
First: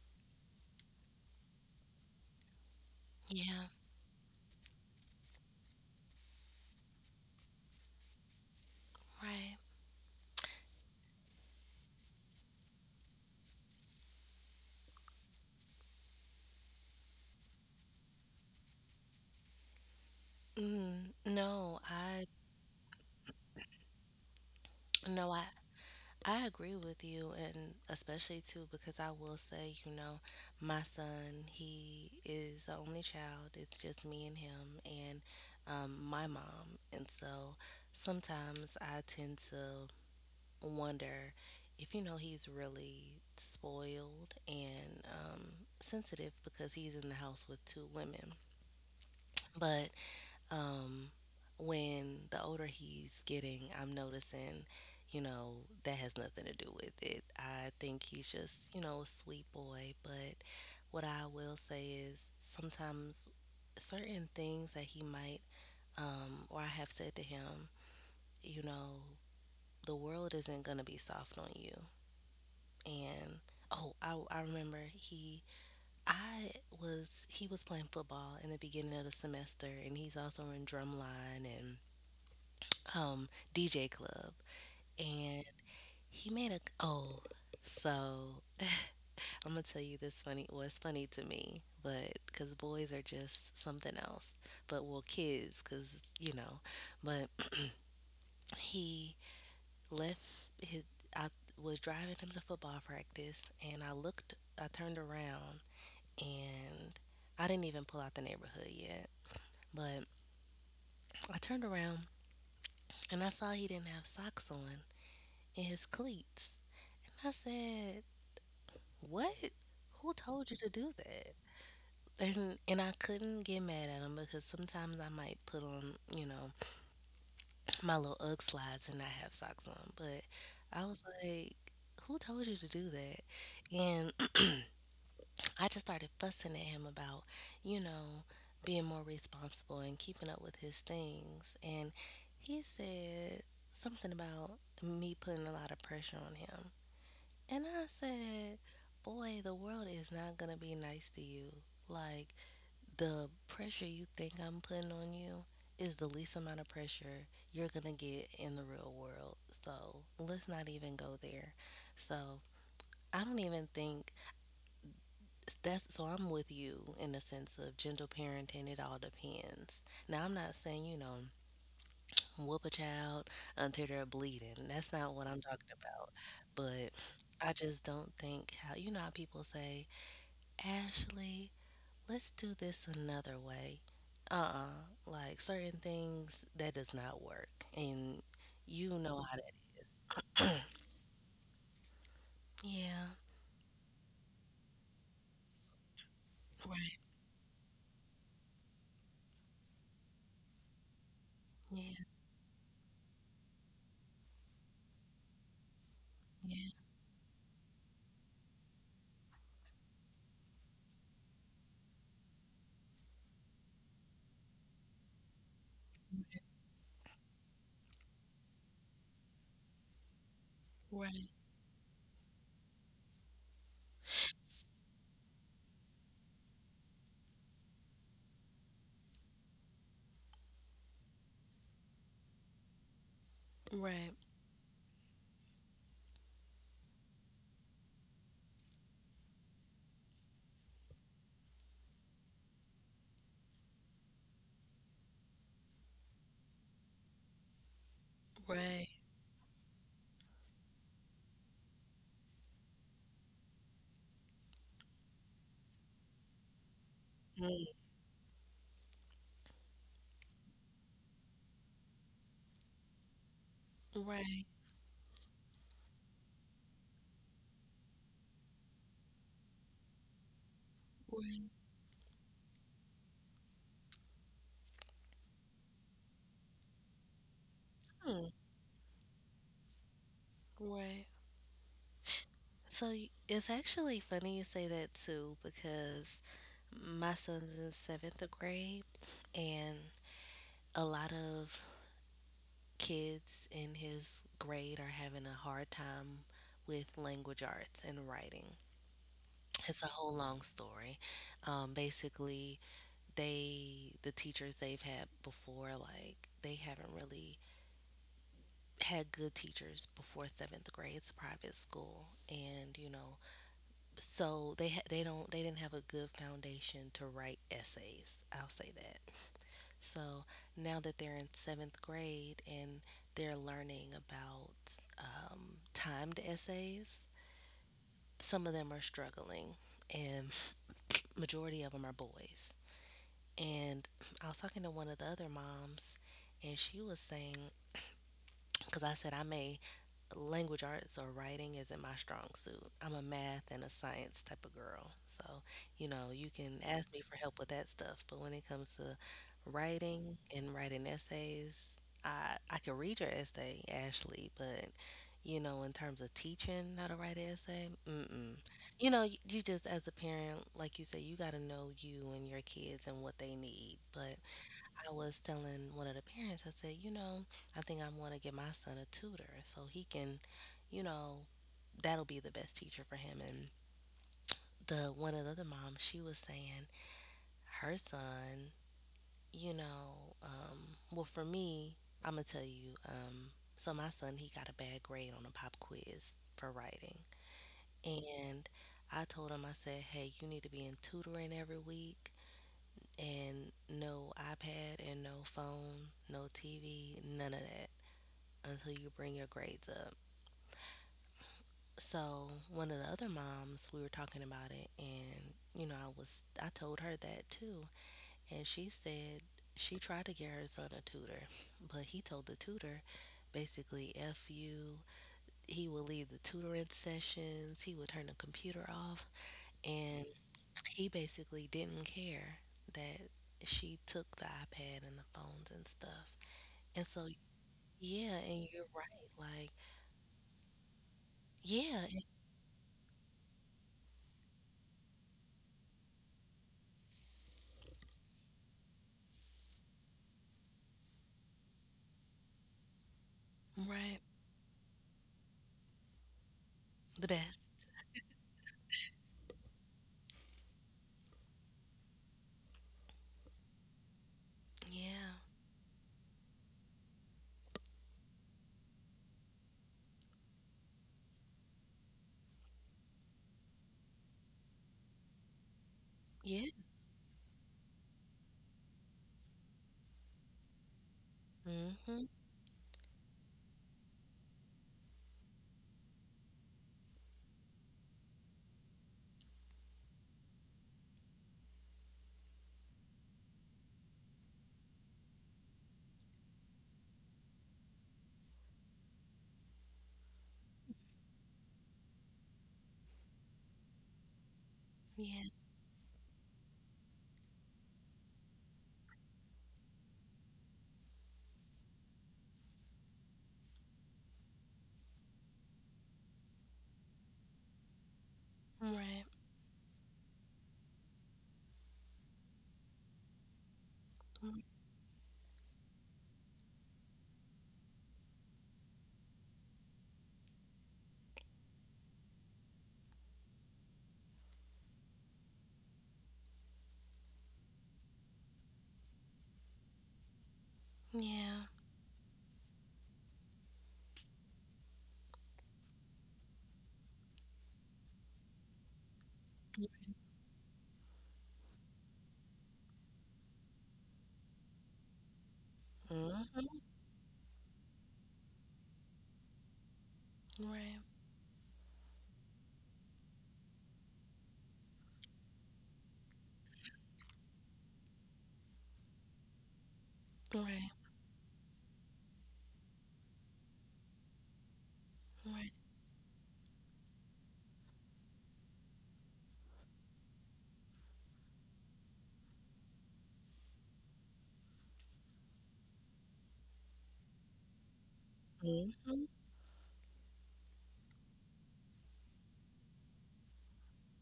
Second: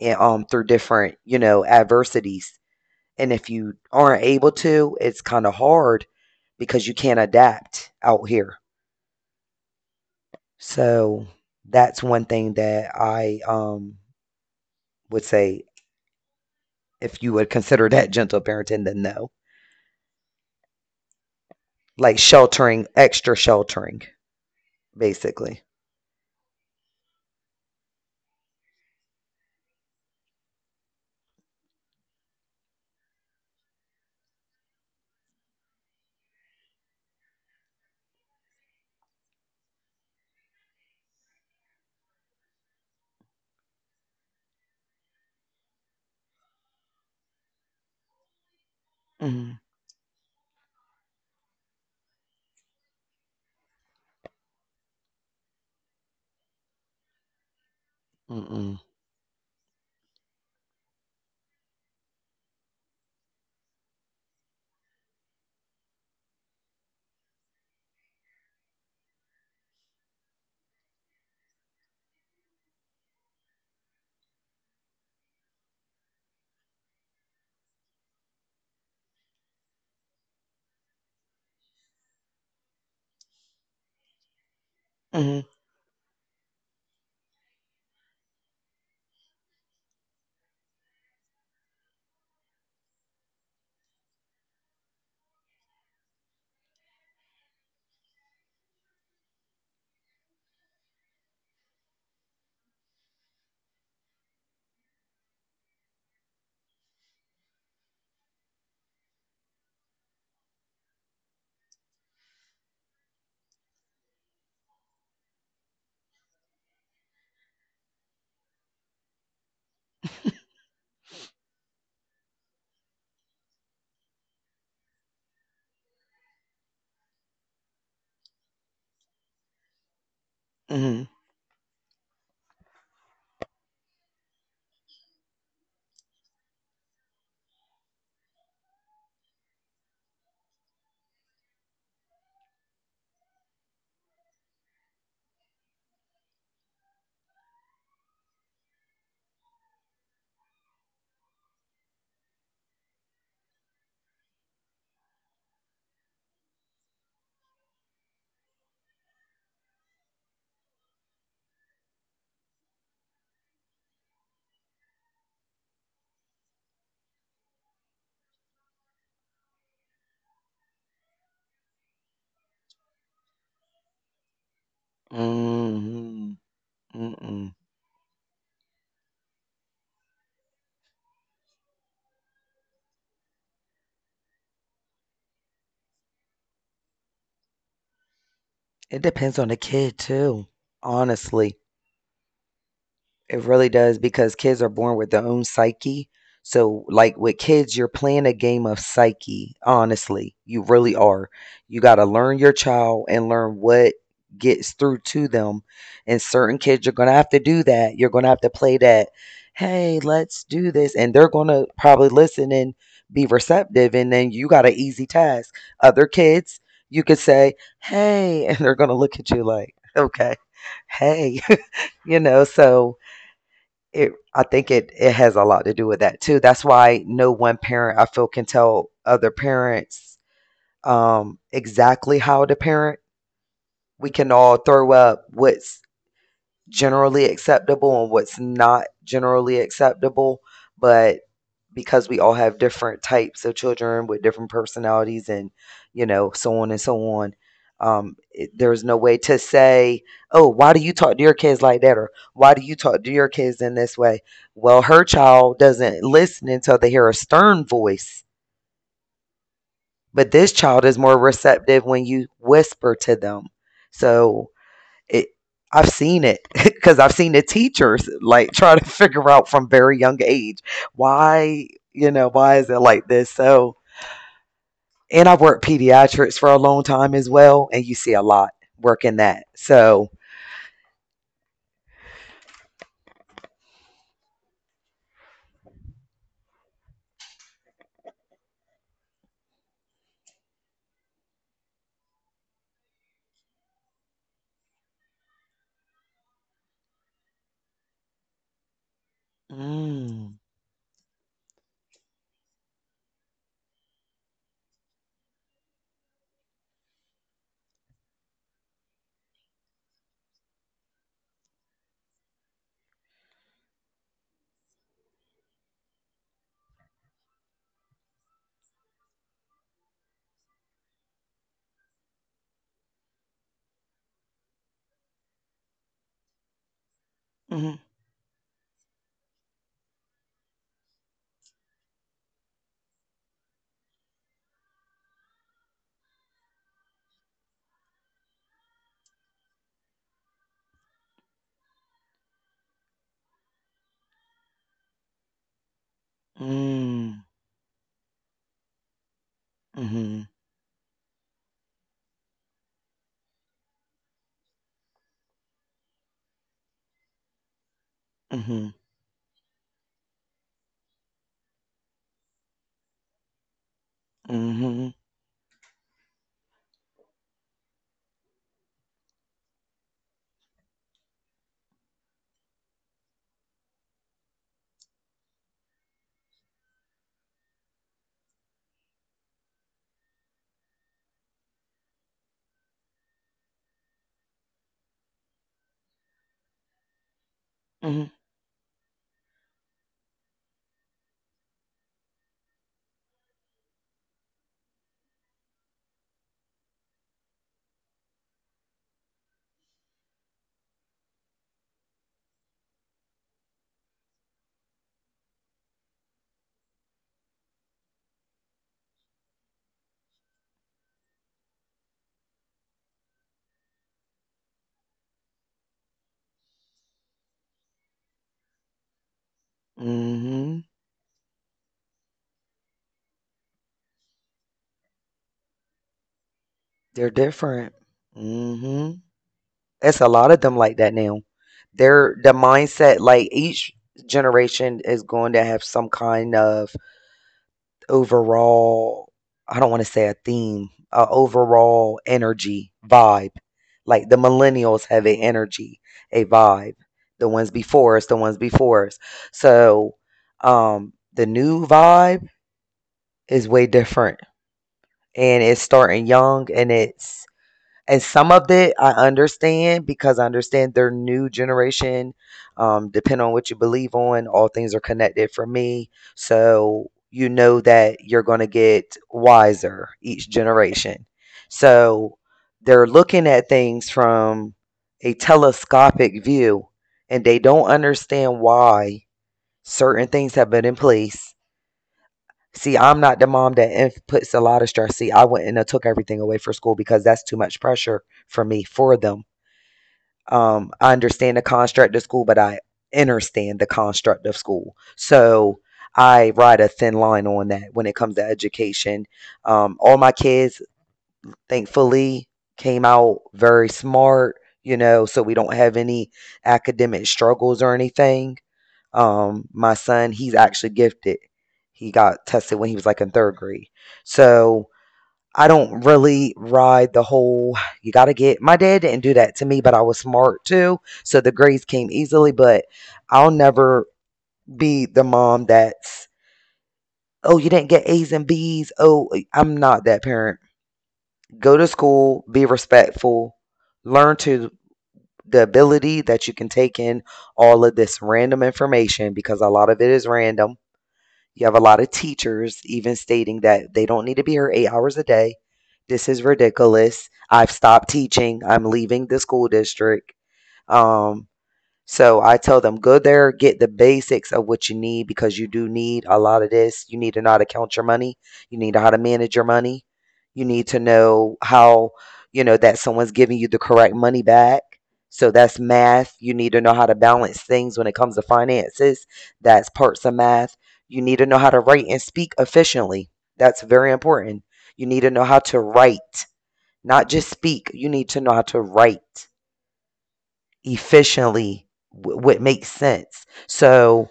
Speaker 2: and, through different, adversities. And if
Speaker 1: Yeah.
Speaker 2: you aren't able to, it's kind of hard because you can't adapt out here.
Speaker 1: Right.
Speaker 2: So that's one thing that I would say if you would consider that gentle parenting, then no,
Speaker 1: Mm, no,
Speaker 2: like
Speaker 1: I,
Speaker 2: sheltering, extra sheltering,
Speaker 1: no, I
Speaker 2: basically.
Speaker 1: I agree with you, and especially too, because I will say, you know, my son, he is the only child. It's just me and him, and my mom. And so sometimes I tend to wonder if, you know, he's really spoiled and sensitive because he's in the house with two women.
Speaker 2: Mm-hmm.
Speaker 1: But um, when the older he's getting, I'm noticing, you know, that has nothing to do with it. I think he's just,
Speaker 2: Mm-mm.
Speaker 1: you know, a sweet boy. But what I will say is sometimes certain things that he might, or I have said to him, you know, the world isn't going to be soft on you. And oh, I remember he, I was, he was playing football in the beginning of the semester, and he's also in drumline and um DJ club
Speaker 2: Mm-hmm.
Speaker 1: and he made a oh, so I'm gonna tell you this funny. Well, it's funny to me, but because boys are just something else, but well kids, because you know, but he left his, I was driving him to football practice and I looked, I turned around, and I didn't even pull out the neighborhood yet, but I turned around and I saw he didn't have socks on in his cleats. And I said, what? Who told you to do that? And I couldn't get mad at him because sometimes I might put on, you know, my little UGG slides and not have socks on. But I
Speaker 2: Mm-hmm.
Speaker 1: was like, who told you to do that? And I just started fussing at him about, you know, being more responsible and keeping up with his things. And he said something about me putting a lot of pressure on him. And I said, boy, the world is not going to be nice to you. Like, the pressure you think I'm putting on you is the least amount of pressure you're going to get in the real world. So, let's not even go there. So, I don't even think that's so. I'm with you in the sense of gentle parenting, it all depends. Now, I'm not saying, you know, whoop a child until they're bleeding. That's not what I'm talking about.
Speaker 2: Mm-hmm.
Speaker 1: But
Speaker 2: Mm-mm.
Speaker 1: I just don't think how, you know, how people say, Ashley, let's do this another way. Uh-uh. Like certain things that does not work. And you
Speaker 2: It
Speaker 1: know
Speaker 2: depends
Speaker 1: how
Speaker 2: on the
Speaker 1: that
Speaker 2: kid too, honestly.
Speaker 1: Yeah.
Speaker 2: It really does because kids are born with their own psyche. So,
Speaker 1: Right.
Speaker 2: like with kids, you're playing a game of psyche, honestly. You really are. You got
Speaker 1: Yeah.
Speaker 2: to learn your child and learn what gets through to them. And certain
Speaker 1: Yeah.
Speaker 2: kids, you're going to have to do that. You're going to have to play that, hey, let's do this. And they're going to probably listen and be receptive. And then you got an easy task. Other kids, you could say, hey, and they're going to look at you like, okay,
Speaker 1: Right.
Speaker 2: hey, so I think it has a lot to do with that too. That's why no one parent I feel can tell other parents exactly how to parent. We
Speaker 1: Right.
Speaker 2: can all throw up what's generally acceptable and what's not generally acceptable, but because we all have different types of children with different personalities and so on and so on, there's
Speaker 1: Right.
Speaker 2: no way to say, oh, why do you talk to your kids like that, or why do you talk to your kids in this way? Well, her child doesn't listen until they hear a stern
Speaker 1: Mm.
Speaker 2: voice, but this child is more receptive when you whisper to them. So
Speaker 1: Right.
Speaker 2: it, I've seen it because I've seen the teachers like try to figure out from very young age
Speaker 1: Right.
Speaker 2: why, why is it like this? So, and I've worked pediatrics for a long time as well, and you see a
Speaker 1: Mm.
Speaker 2: lot working that. So,
Speaker 1: Right. So it's actually funny you say that too because my son's in seventh grade and a lot of kids in his grade are having a hard time with language arts and writing. It's a whole
Speaker 2: mm,
Speaker 1: long story. Basically, they the teachers they've had before, like they haven't really had good teachers before seventh grade. It's a private school, and you know, so they don't they didn't have a good foundation to write essays. I'll say that. So now that they're in seventh grade and they're learning about um, timed essays,
Speaker 2: mm,
Speaker 1: some of them are struggling, and majority of them are boys. And I was talking to one of the other moms, and she was saying, because I said, I may language arts or writing isn't my strong suit. I'm a math and a science type of girl. So, you know, you can ask me
Speaker 2: mm,
Speaker 1: for help with that stuff, but when it comes to
Speaker 2: mm,
Speaker 1: writing
Speaker 2: mm,
Speaker 1: and writing essays, I can read your essay, Ashley, but you know, in terms of teaching how to write an essay, mm-mm. You know, you just as a parent, like you say, you got to know you and your kids and what they need. But
Speaker 2: mm,
Speaker 1: I was telling one of the parents, I said, you know, I think I'm going to get my son a tutor so he can, you know, that'll be the best teacher for him. And the one of the other moms, she was saying her son, you know, um, well, for me, I'm going to tell you, so my son, he got a bad grade on a pop quiz for writing.
Speaker 2: mm,
Speaker 1: And I told him, I said, hey, you need to be in tutoring every week and no iPad and no phone, no TV, none of that, until you bring your grades up. So one of the other moms, we were talking about it, and you know, I told her that too, and she said she tried to get her son a tutor, but he told the tutor basically f you. He would leave the tutoring sessions. He would turn the computer off, and
Speaker 2: mm,
Speaker 1: he basically didn't care that she took the iPad and the phones and stuff. And
Speaker 2: they're
Speaker 1: so
Speaker 2: different.
Speaker 1: yeah, and you're
Speaker 2: Mm-hmm.
Speaker 1: right, like
Speaker 2: It's a lot of them like that now.
Speaker 1: yeah,
Speaker 2: They're the mindset like each generation is going to have some kind of overall I don't want to say a theme, a overall energy vibe. Like
Speaker 1: Right.
Speaker 2: the millennials have an energy, a vibe.
Speaker 1: The
Speaker 2: The ones
Speaker 1: best.
Speaker 2: before us, the ones before us. So the new vibe is way different
Speaker 1: Yeah.
Speaker 2: and it's starting young, and it's and some of it I understand because I understand their new generation. Depending on what you believe on, all things are connected for me.
Speaker 1: Yeah.
Speaker 2: So you know that you're going to get wiser each generation.
Speaker 1: Mhm.
Speaker 2: So they're looking at things from a telescopic view and they don't understand why certain things have been in place. See, I'm not the mom that puts a lot of stress. See, I went and I took everything away for school because that's too much pressure for me for them. I understand the construct of school, but I understand the construct of school.
Speaker 1: Yeah.
Speaker 2: So I ride a thin line on that when it comes to education. All my kids, thankfully, came out very smart, so we don't have any academic struggles or anything,
Speaker 1: Right.
Speaker 2: my son, he's actually gifted. He got tested when he was like in third grade.
Speaker 1: Mm.
Speaker 2: So I don't really ride the whole, you got to get, my dad didn't do that to me, but I was smart too. So the grades came easily, but I'll never be the mom that's, oh, you didn't get A's and B's. Oh, I'm not that parent.
Speaker 1: Yeah.
Speaker 2: Go to school, be respectful, learn to the ability that you can take in all of this random information because a lot of it is random. You have a lot of teachers even stating that they don't need to be here 8 hours a day. This is
Speaker 1: Mhm.
Speaker 2: ridiculous. I've stopped teaching. I'm leaving the school district.
Speaker 1: Right.
Speaker 2: Um, so I tell them, go there, get the basics of what you need because you do need a lot of this. You need to know how to count your money. You need to know how to manage your money. You need
Speaker 1: Right.
Speaker 2: to know how, that someone's giving you the correct money back. So
Speaker 1: Right.
Speaker 2: that's math. You need to know how to balance things when it comes to finances. That's parts of math. You need to know how to write and speak efficiently. That's very important. You need to know how to write, not just speak. You need to know how to write
Speaker 1: Mhm.
Speaker 2: efficiently what makes sense. So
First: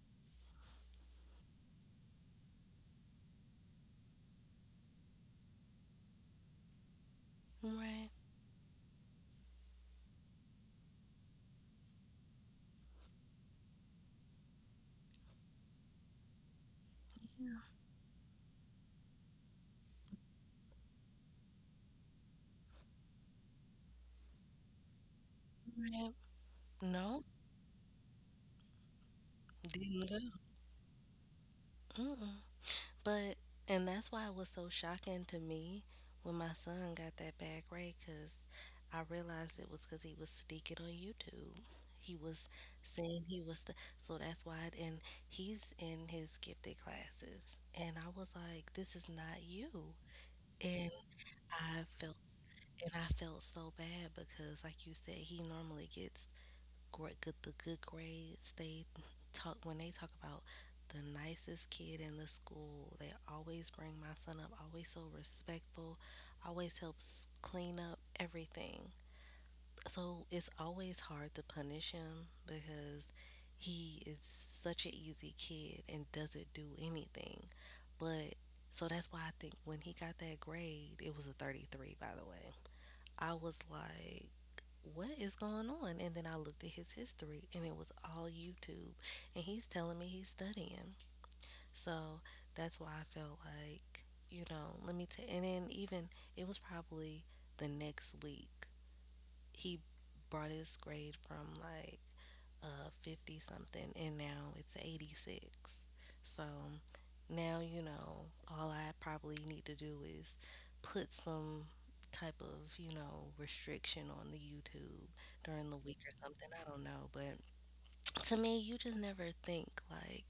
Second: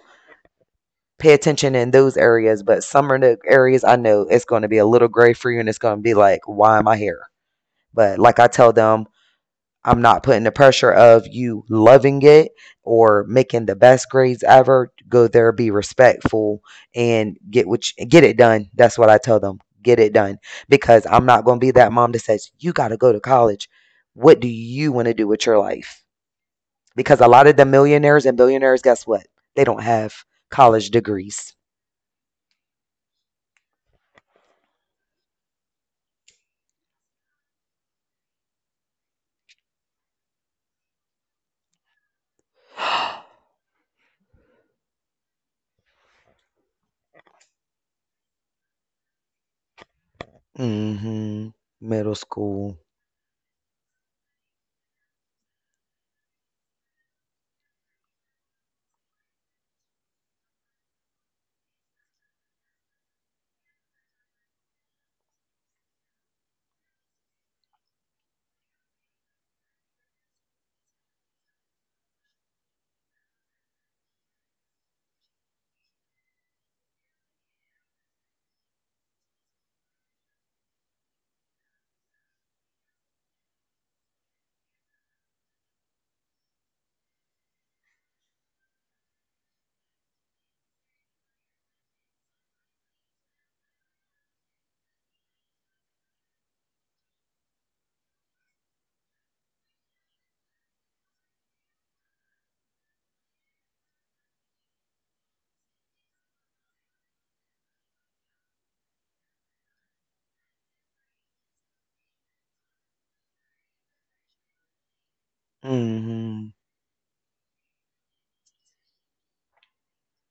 Speaker 2: pay attention in those areas. But some of the areas I know it's going to be a little gray for you and it's going to be like, why am I here?
Speaker 1: Right.
Speaker 2: But like I tell them, I'm not putting the pressure of you loving it or making the best grades ever. Go there, be respectful, and get what you, get it done. That's what I tell them. Get it done because I'm not going to be that mom that says you got to go to college. What do you want to do with your life?
Speaker 1: Right.
Speaker 2: Because a
Speaker 1: No.
Speaker 2: lot of the millionaires and billionaires, guess what? They don't
Speaker 1: Didn't go.
Speaker 2: have college degrees.
Speaker 1: Mm-mm. But and that's why it was so shocking to me when my son got that bad grade, because I realized it was because he was sneaking on YouTube. He was saying he was so that's why it- and He's in his gifted classes and I was like, this is not you. And
Speaker 2: Hmm.
Speaker 1: I
Speaker 2: Middle
Speaker 1: felt
Speaker 2: school.
Speaker 1: and I felt so bad because, like you said, he normally gets great, good the good grades. They talk about the nicest kid in the school. They always bring my son up. Always so respectful. Always helps clean up everything. So it's always hard to punish him because he is such an easy kid and doesn't do anything. But so that's why I think when he got that grade, it was a 33, by the way. I was like, what is going on? And then I looked at his history and it was all YouTube. And he's telling me he's studying. So that's why I felt like, you know, let me tell. And then even it was probably the next week. He brought his grade from like 50 something and now it's 86. So now, you know, all I probably need to do is put some type of, you know, restriction on the YouTube during the week or something.
Speaker 2: Hmm.
Speaker 1: I don't know. But to me, you just never think like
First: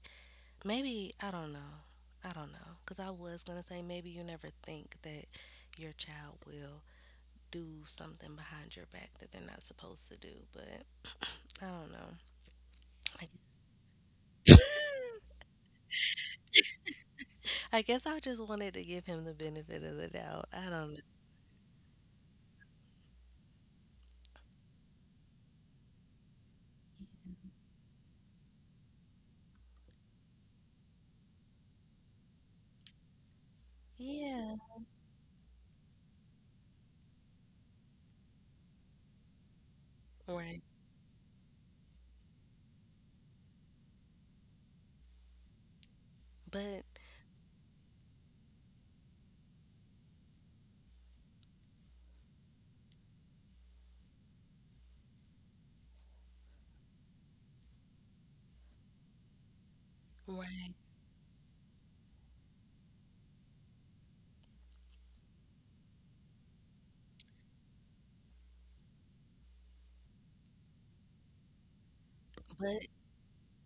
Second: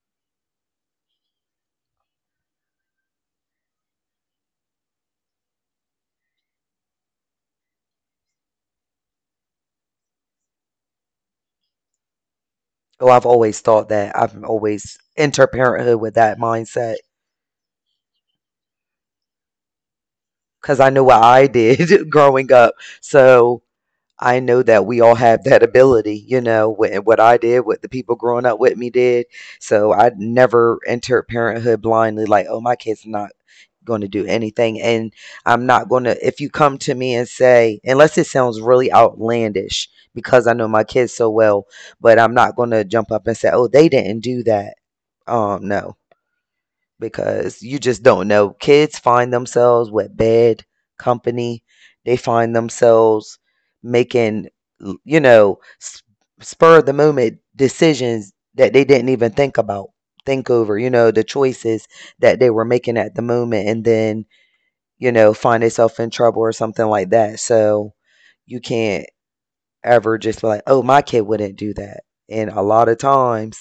Speaker 1: maybe, I don't know. I don't know. Because I was going to say maybe you never think that your child will do something behind your back that they're not supposed to do. But I don't know.
Speaker 2: Oh, I've always thought that. I've
Speaker 1: Like,
Speaker 2: always entered parenthood with that mindset
Speaker 1: I guess I just wanted to give him the benefit of the doubt. I
Speaker 2: because I
Speaker 1: don't know.
Speaker 2: knew what I did growing up. So I know that we all have that ability, and what I did, what the people growing up with me did. So I never entered parenthood blindly, like, oh, my kid's not going to do
Speaker 1: Yeah.
Speaker 2: anything. And I'm not going to, if you come to me and say, unless it sounds really outlandish, because I
Speaker 1: Right.
Speaker 2: know my kids so well, but I'm not going to jump up and say, oh, they didn't do that. No,
Speaker 1: But
Speaker 2: because you just don't know. Kids find themselves with bad company. They find themselves making, you know, s- spur of the moment decisions that they didn't even think about, think over,
Speaker 1: right.
Speaker 2: the choices that they were making at the moment and then, find themselves in trouble or something like that. So you can't ever just be like, oh, my kid wouldn't do that. And a
Speaker 1: But
Speaker 2: lot of times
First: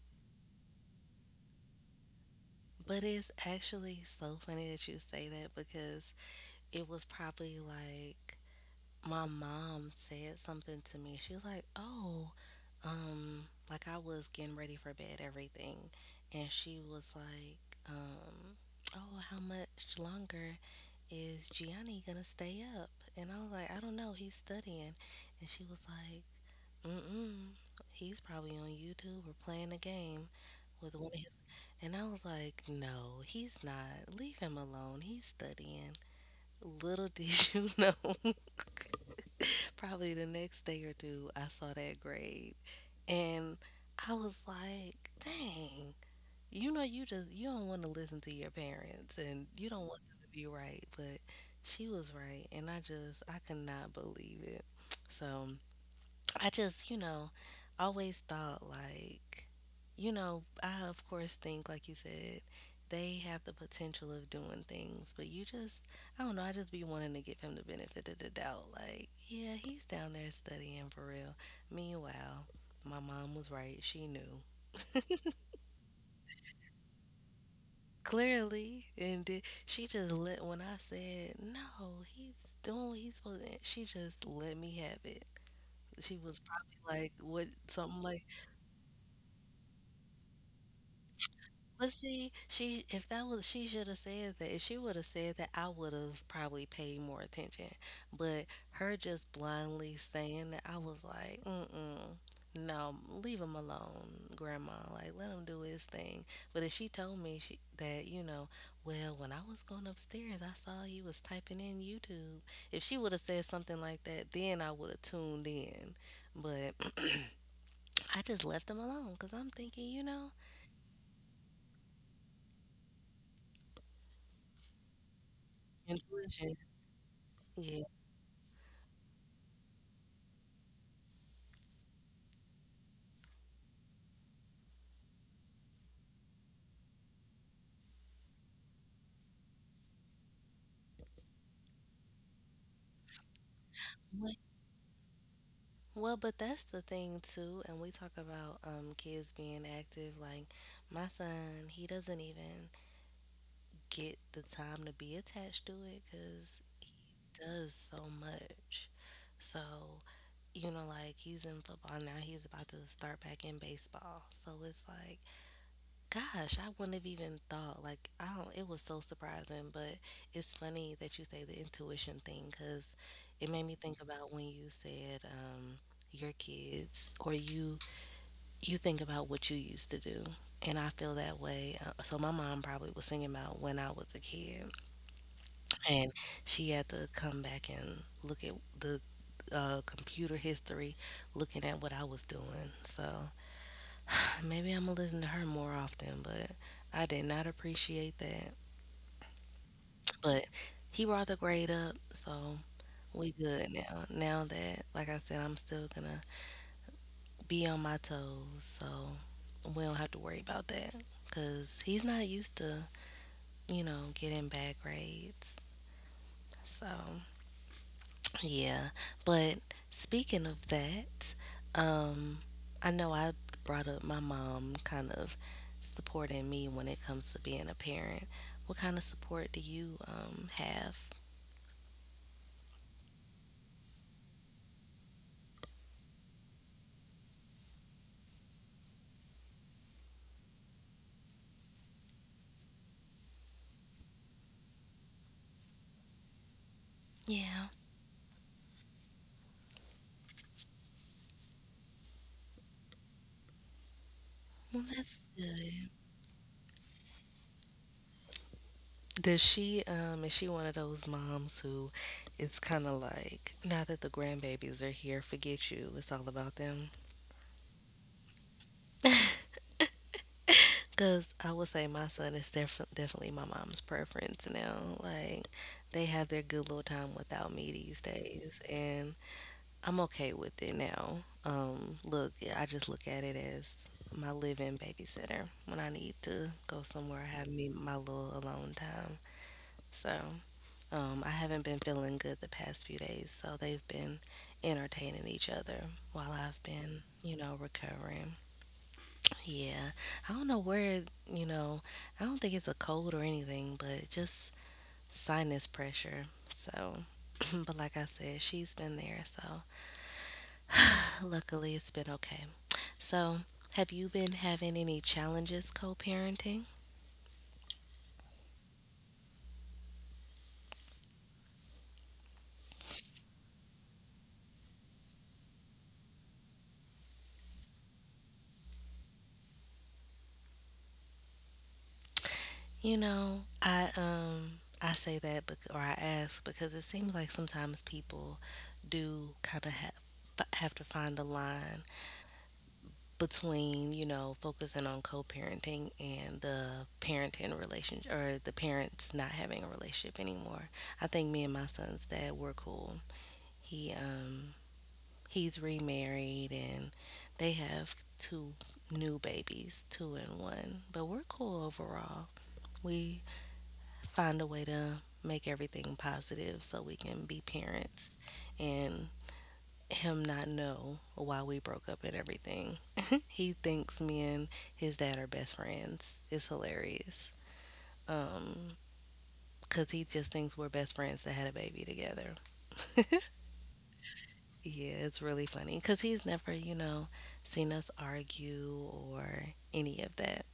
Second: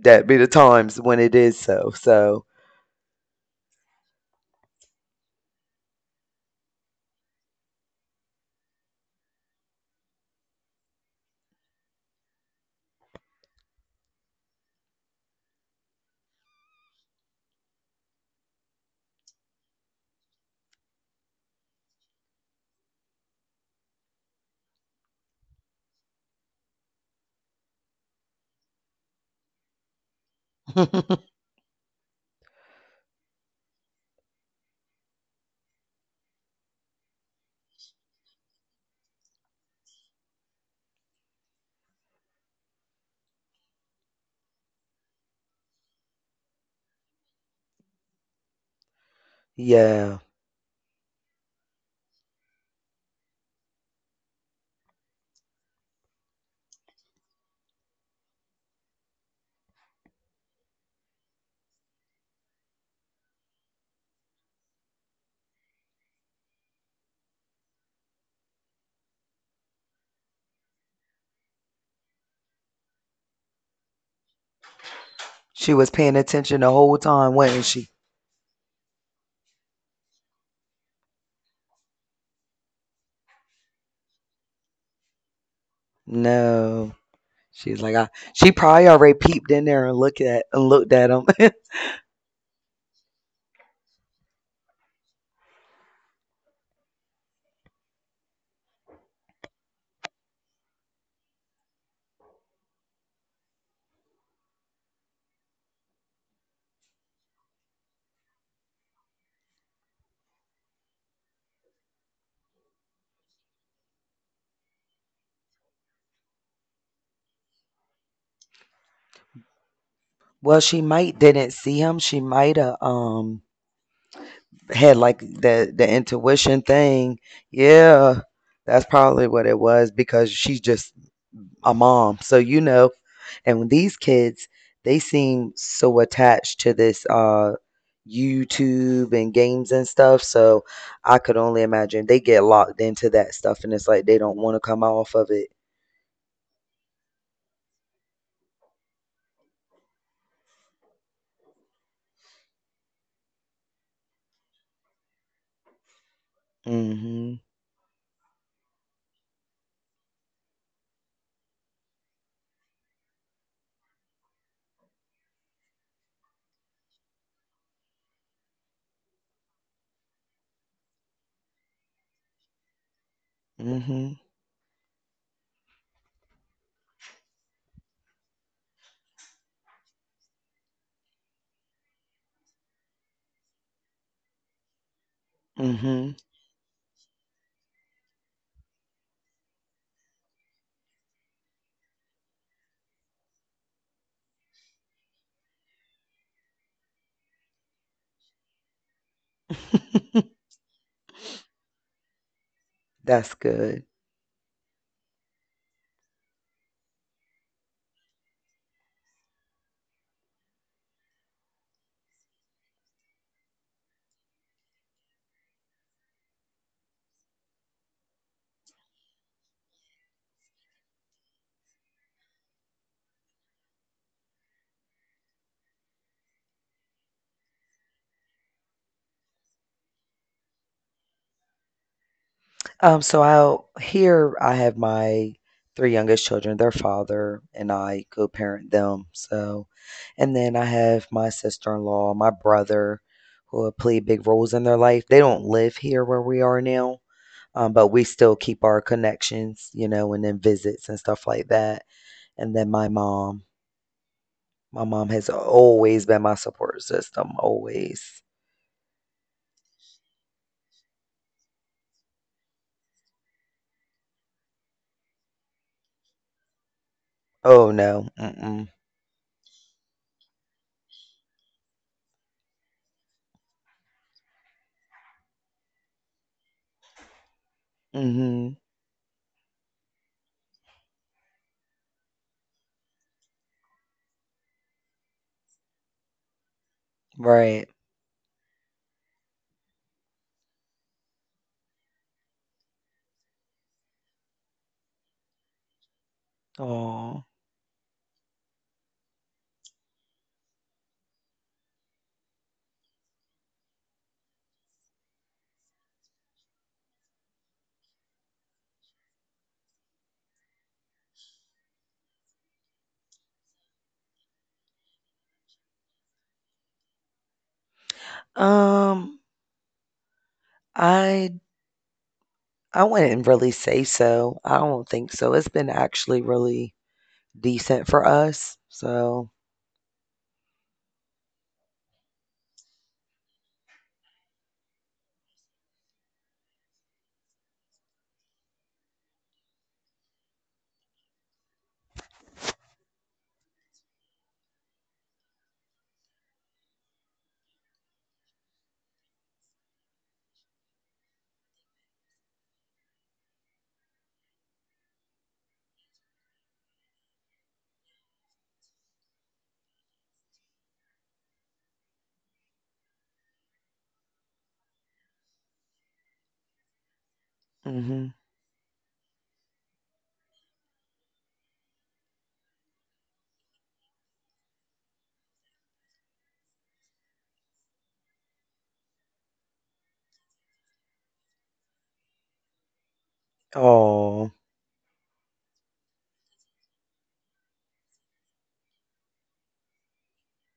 Speaker 2: that be the times when it is so. So
Speaker 1: but it's actually so funny that you say that because it was probably like my mom said something to me. She was like, "Oh, um, like I was getting ready for bed, everything." And she was like, um oh, how much longer is Gianni gonna stay up? And I was like, I don't know, he's studying. And she was like, mm-mm. He's probably on YouTube or playing a game with one of his. And I was like, no, he's not. Leave him alone. He's studying. Little did you know, probably the next day or two, I saw that grade. And I was like, dang, you know, you don't want to listen to your parents and you don't want
Speaker 2: Yeah.
Speaker 1: them to be right. But she was right. And I could not believe it. So. You know, always thought like, you know, I of course think, like you said, they have the potential of doing things, but you just, I don't know, I just be wanting to give him the benefit of the doubt. Like, yeah, he's down there studying for real. Meanwhile, my mom was right. She knew.
Speaker 2: She was paying attention the whole time, wasn't she?
Speaker 1: Clearly, and she just let, when I said no, he's doing what he's supposed to. She just let me have it. She was probably
Speaker 2: No.
Speaker 1: like, "What?"
Speaker 2: She's like,
Speaker 1: Something like,
Speaker 2: she probably already peeped in there and looked at him.
Speaker 1: but see, she if that was, she should have said that. If she would have said that, I would have probably paid more attention. But her just blindly saying that, I was like, mm-mm, no, leave him alone, Grandma. Like let him do his thing. But if she told me you know, well, when I was going upstairs, I saw he was typing in YouTube. If she would have said something like that, then I would have tuned in. But I just left him alone because I'm thinking, you know,
Speaker 2: Well, she might didn't see him. She might have had like the
Speaker 1: intuition.
Speaker 2: intuition thing.
Speaker 1: Yeah,
Speaker 2: Yeah, that's probably what it was because she just a mom. So, and when these kids, they seem so attached to this YouTube and games and stuff. So I could only imagine they get locked into that stuff and it's like they don't want to come off of it.
Speaker 1: well, but that's the thing too, and we talk about kids being active. Like my son, he doesn't even get the time to be attached to it because
Speaker 2: Mhm.
Speaker 1: does so much. So you know, like he's in football now. He's about to start back in baseball. So it's like, gosh, I wouldn't have even thought. Like I don't. It was so surprising, but it's funny that you say the intuition thing because it made me think
Speaker 2: Mhm.
Speaker 1: about when you said, your kids or you think about what you used to do. And I feel that way. So my mom probably was thinking about when I was a kid, and
Speaker 2: Mhm.
Speaker 1: she had to come back and look at the computer history, looking at what I was doing. So maybe I'm gonna listen to her more often. But I did not appreciate that. But he brought the grade up, so
Speaker 2: That's
Speaker 1: we good
Speaker 2: good.
Speaker 1: now. Now that, like I said, I'm still gonna be on my toes, so we don't have to worry about that. Cause he's not used to, you know, getting bad grades. So, yeah. But speaking of that, um, I know I brought up my mom kind of supporting me when it comes to being a parent. What kind of support do you have?
Speaker 2: So I'll here I have my three youngest children, their father and I co-parent them. So, and then I have my sister-in-law, my brother, who have played big roles in their life. They don't live here where we are now,
Speaker 1: Yeah.
Speaker 2: but we still keep our connections, you know, and then visits and stuff like that. And then my
Speaker 1: Well,
Speaker 2: mom
Speaker 1: that's
Speaker 2: has
Speaker 1: good.
Speaker 2: always been my support system, always.
Speaker 1: Does she is she one of those moms who is kind of like, now that the grandbabies are here, forget you. It's all about them.
Speaker 2: Oh no, mm-mm,
Speaker 1: Because I would say my son is definitely my mom's preference now. Like, they have their good little time without me these
Speaker 2: mm-hmm,
Speaker 1: days, and I'm okay with it now. Look, yeah, I just look at it as my live-in babysitter when I need to go somewhere, have me
Speaker 2: right.
Speaker 1: my little alone time. So, I haven't been feeling good the past few days, so they've been entertaining each other while I've been,
Speaker 2: Oh,
Speaker 1: you know, recovering. Yeah, I don't know where, you know, I don't think it's a cold or anything, but just sinus pressure. So, but like I said, she's been there, so luckily it's been okay. So, have you been having any challenges co-parenting?
Speaker 2: um. I I wouldn't really say so. I don't think so. It's been actually really decent for us. So,
Speaker 1: You know, I say that or I ask because it seems like sometimes people do kind of have to find a line between, you know, focusing on co-parenting and the parenting relationship or the parents not having a relationship anymore. I think me and my son's dad were cool. He he's remarried and they have two new babies, two and one, but we're cool overall. We find a way to make everything positive so we can be
Speaker 2: mhm.
Speaker 1: parents and him not know why we broke up and everything. He thinks me and his dad are best friends. It's hilarious. Um, cause he just thinks we're best friends that had a baby together.
Speaker 2: Oh.
Speaker 1: Yeah, it's really funny because he's never, you know, seen us argue or any of that.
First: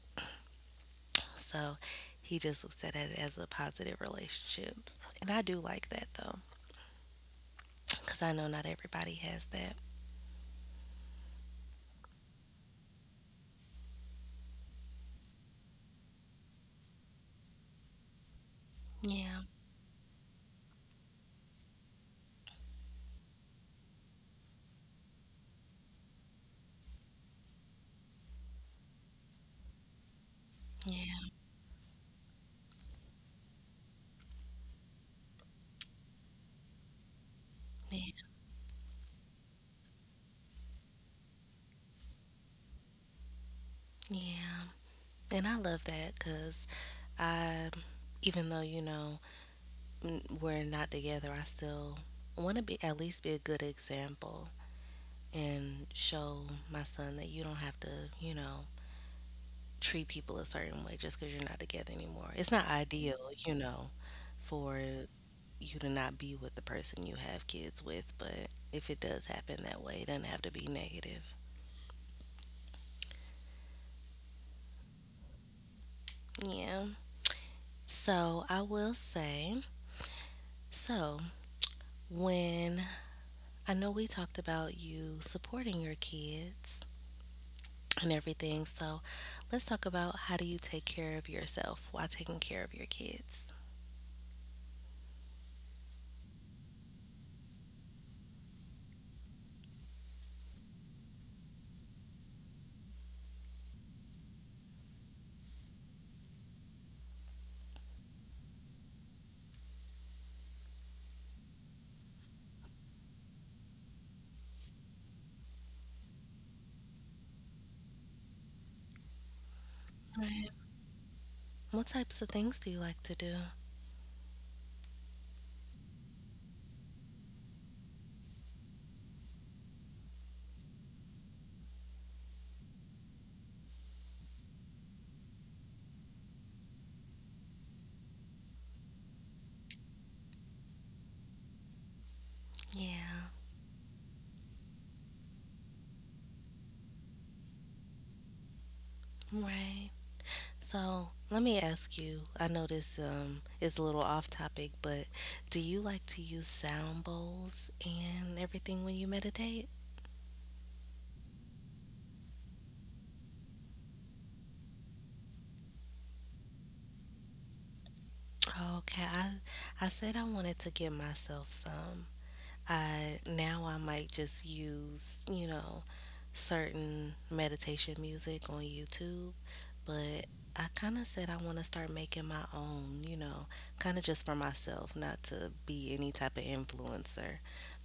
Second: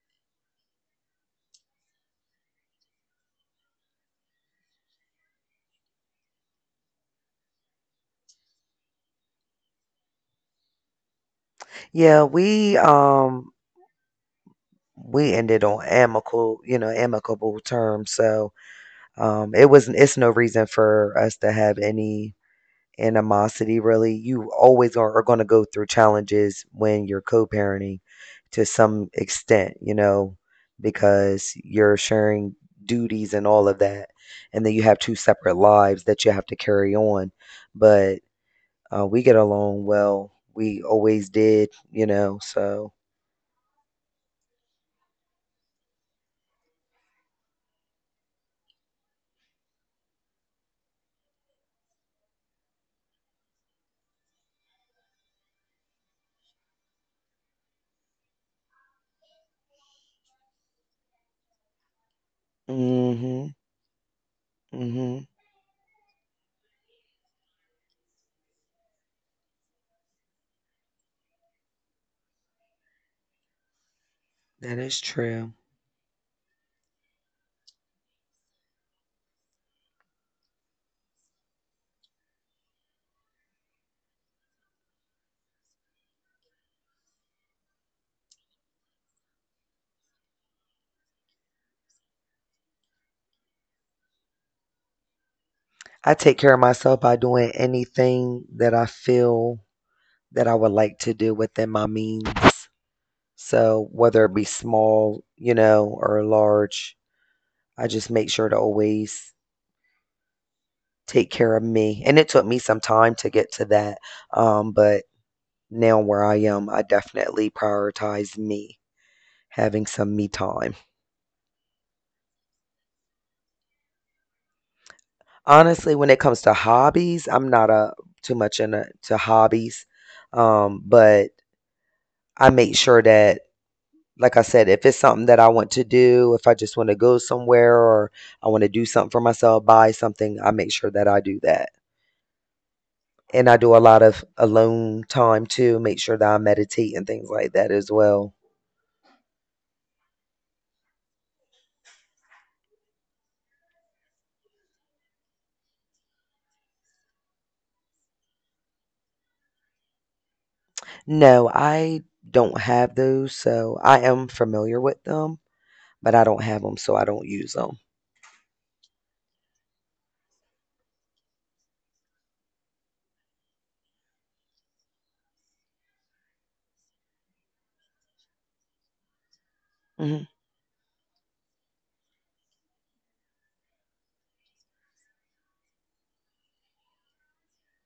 Speaker 1: So he just looks at it as a positive relationship. And I do like that though because I know not everybody has that.
Speaker 2: Yeah, we ended on amicable, amicable terms. So,
Speaker 1: Yeah,
Speaker 2: it's no reason for us to have any animosity really. You always are going to go through challenges when you're co-parenting to some extent, you know,
Speaker 1: yeah,
Speaker 2: because you're sharing duties and all of that. And then you have two separate lives that you have to carry on. But
Speaker 1: yeah,
Speaker 2: we get along well. We always did, you know, so.
Speaker 1: yeah. And I love that because I, even though, you know, we're not together, I still want to be at least be a good example and show my son that you don't have to, you know, treat people a certain way just because you're not together anymore. It's not ideal,
Speaker 2: Mhm.
Speaker 1: you know, for
Speaker 2: Mhm.
Speaker 1: you to not be with the person you have kids with, but if it does happen that way, it doesn't have to be negative.
Speaker 2: That is true.
Speaker 1: Yeah. So I will say, so when I know we talked about you supporting your kids and everything, so let's talk about, how do you take care of yourself while taking care of your kids?
Speaker 2: I take care of myself by doing anything that I feel that I would like to do within my means. So whether it be small, you know, or large, I just make sure to always take care of me. And it took me some time to get to that. But now where I am, I definitely prioritize me having some me
Speaker 1: Right.
Speaker 2: time.
Speaker 1: What types of things do you like to do?
Speaker 2: Honestly, when it comes to hobbies, I'm not a too much into hobbies. But I make sure that, like I said, if it's something that I want to do, if I just want to go somewhere or I want to do something for myself, buy something, I make sure that I do that.
Speaker 1: Yeah,
Speaker 2: And I do a lot of alone time too, make sure that I meditate and things like that as well.
Speaker 1: right. So let me ask you. I know this is a little off topic, but do you like to use sound bowls and everything when you meditate?
Speaker 2: No, I don't have those, so I am familiar with them, but I don't have them, so I don't use them.
Speaker 1: Okay, I said I wanted to get myself some. I now I might just use, you know, certain meditation music on YouTube, but
Speaker 2: Hmm.
Speaker 1: I kind of said I want to start making my own, you know, kind of just for myself, not to be any type of influencer,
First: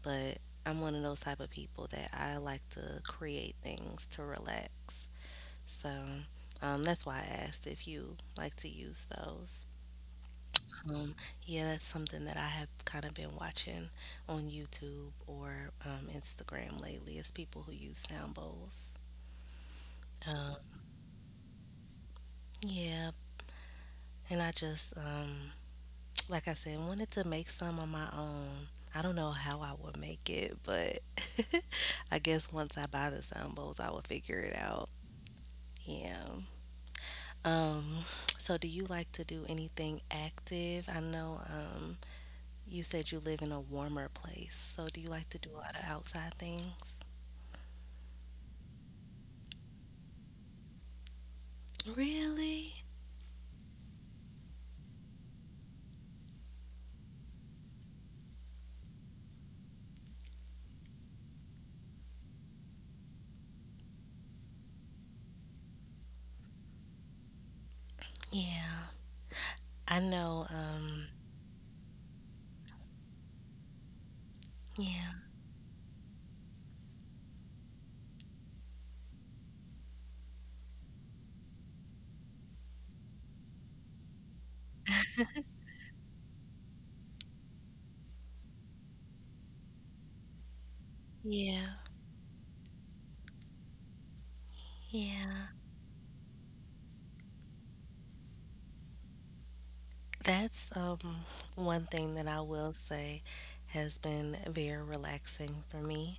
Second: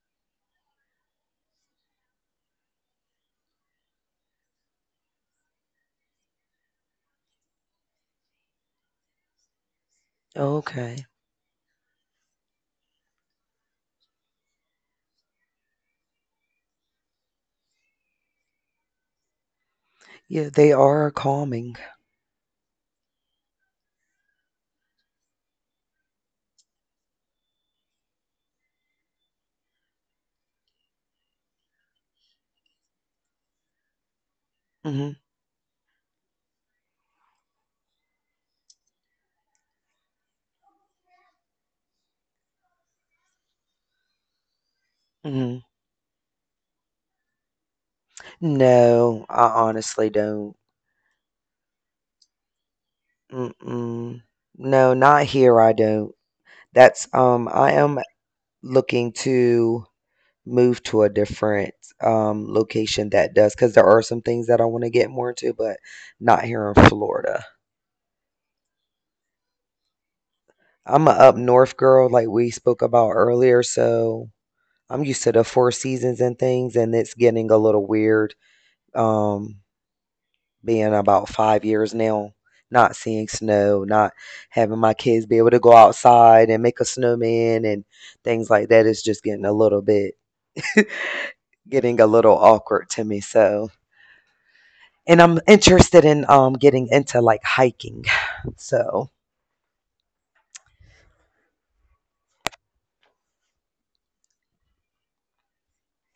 Speaker 1: but I'm one of those type of people that I like to create things to relax. So, that's why I asked if you like to use those.
Speaker 2: Okay.
Speaker 1: Um, yeah, that's something that I have kind of been watching on YouTube or Instagram lately is people who use sound bowls.
Speaker 2: Yeah, they
Speaker 1: Um,
Speaker 2: are calming.
Speaker 1: yeah, and I like I said, wanted to make some on my own. I don't know how I would make it, but I guess once I buy the sound bowls, I will figure it out.
Speaker 2: Hmm.
Speaker 1: Yeah. Um, so do you like to do anything active? I know, you said you live in a warmer place, so do you like to do a
Speaker 2: Hmm.
Speaker 1: lot of outside things?
Speaker 2: No, I honestly don't.
Speaker 1: Really?
Speaker 2: Mm-mm. No, not here. I don't. That's. I am looking to move to a different location that does, because there are some things that I want to get more into, but not here in Florida.
Speaker 1: Yeah. I know,
Speaker 2: I'm a up north girl, like we spoke about earlier, so I'm
Speaker 1: yeah,
Speaker 2: used to the four seasons and things, and it's getting a little weird. Um, being about 5 years now, not seeing snow, not having my kids be able to go outside and make a snowman and things like that is just
Speaker 1: yeah,
Speaker 2: getting a little awkward to me. So, and I'm
Speaker 1: yeah.
Speaker 2: interested in getting into like hiking. So,
Speaker 1: That's one thing that I will say has been very relaxing for me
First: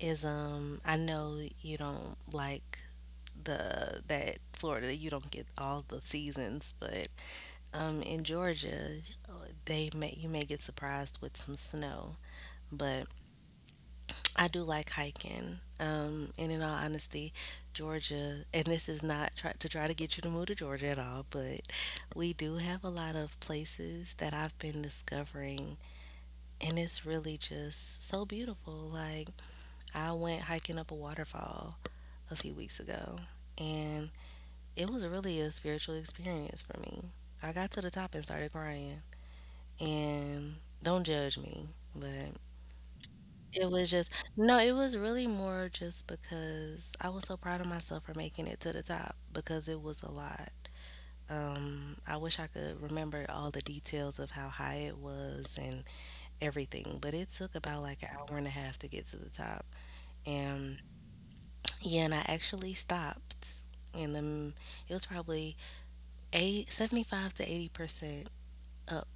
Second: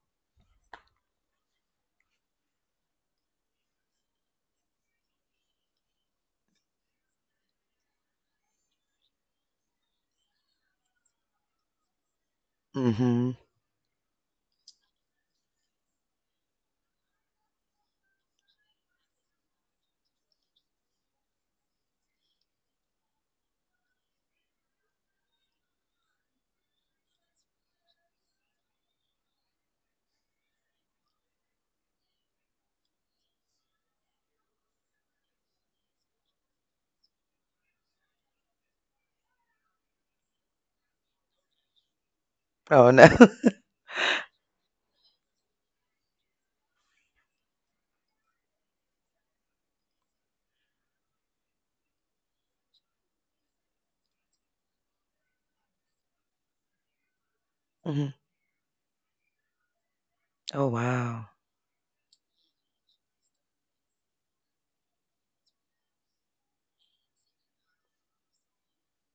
Speaker 1: is I know you don't like the that Florida, you don't get all the seasons, but in Georgia they may you may get surprised with some snow, but
Speaker 2: hmm.
Speaker 1: I do like hiking. And in all honesty, Georgia, and this is not try to get you to move to Georgia at all, but we do have a lot of places that I've been discovering, and it's really just so beautiful. Like I went hiking up a waterfall a few weeks ago, and it was really a spiritual experience for me. I got to the top and started crying, and don't judge me, but
Speaker 2: Oh no.
Speaker 1: it was just no, it was really more just because I was so proud of myself for making it to the top because it was a lot. I wish I could remember all the details of how high it was and everything, but it took about like
Speaker 2: Hmm.
Speaker 1: an hour and a half to get to the top.
Speaker 2: Oh
Speaker 1: And
Speaker 2: wow.
Speaker 1: yeah, and I actually stopped, and then it was probably 75 to 80% up.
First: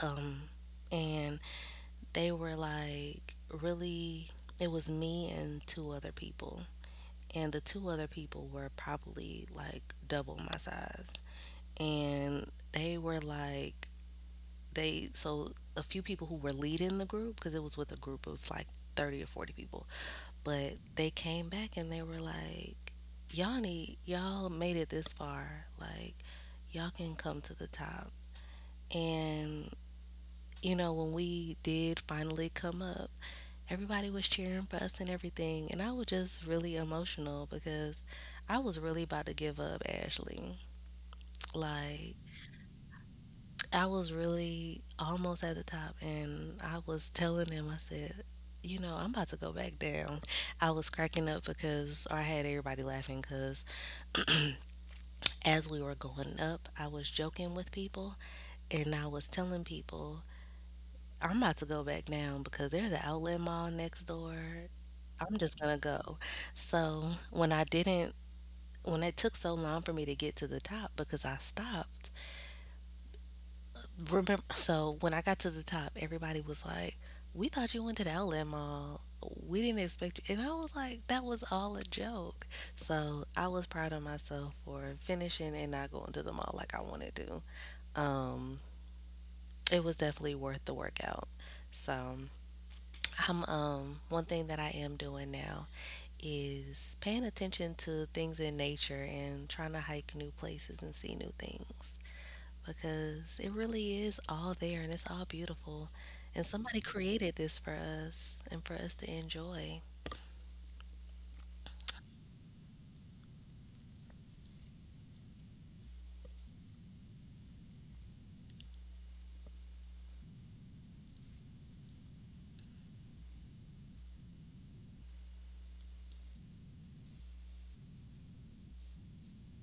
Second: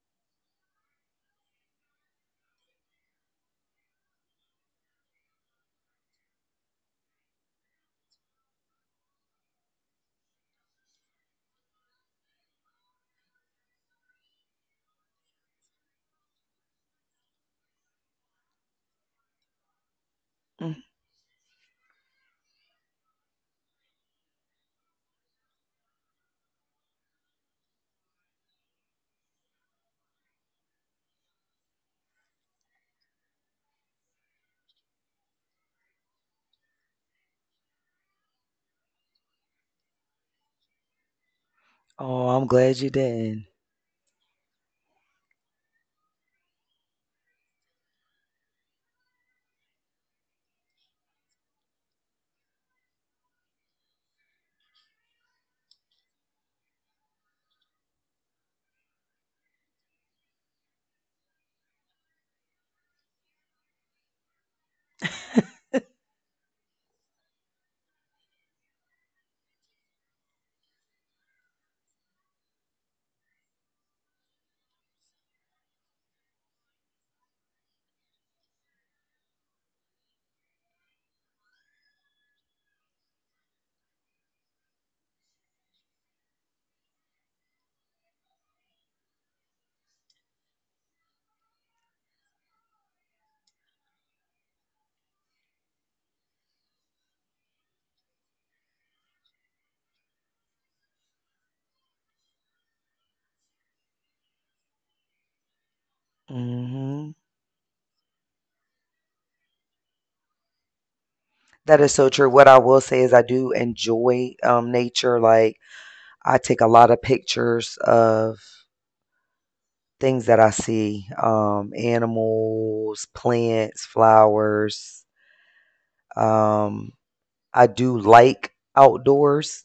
Speaker 1: Um, and they were like really it was me and two other people, and the two other people were probably like double my size. And they were like, so a few people who were leading the group, because it was with a group of like 30 or 40 people, but
Speaker 2: Mm.
Speaker 1: they came back and they were like, y'all made it this far. Like, y'all can come to the top. And you know, when we did finally come up, everybody was cheering for us and everything. And I was just really emotional because I was really about to give up, Ashley. Like,
Speaker 2: Oh, I'm glad you did.
Speaker 1: I was really almost at the top, and I was telling them, I said, you know, I'm about to go back down. I was cracking up because or I had everybody laughing because as we were going up, I was joking with people, and I was telling people, I'm about to go back down because there's an outlet mall next door, I'm just gonna go. So when I didn't, when it took so long for me to get to the top because I stopped. Remember, so when I got to the top, everybody was like, "We thought you went to the outlet mall. We didn't expect you." And I was like, "That was all a joke." So I was proud of myself for finishing and not going to the mall like I wanted to. Um, it was definitely worth the workout. So I'm one thing that I am doing now is paying attention to things in nature and trying to hike new places and see new things, because it really is all there and it's all beautiful, and somebody
Speaker 2: Hmm.
Speaker 1: created this for us and for us to enjoy.
Speaker 2: That is so true. What I will say is I do enjoy nature. Like, I take a lot of pictures of things that I see, animals, plants, flowers. Um, I do like outdoors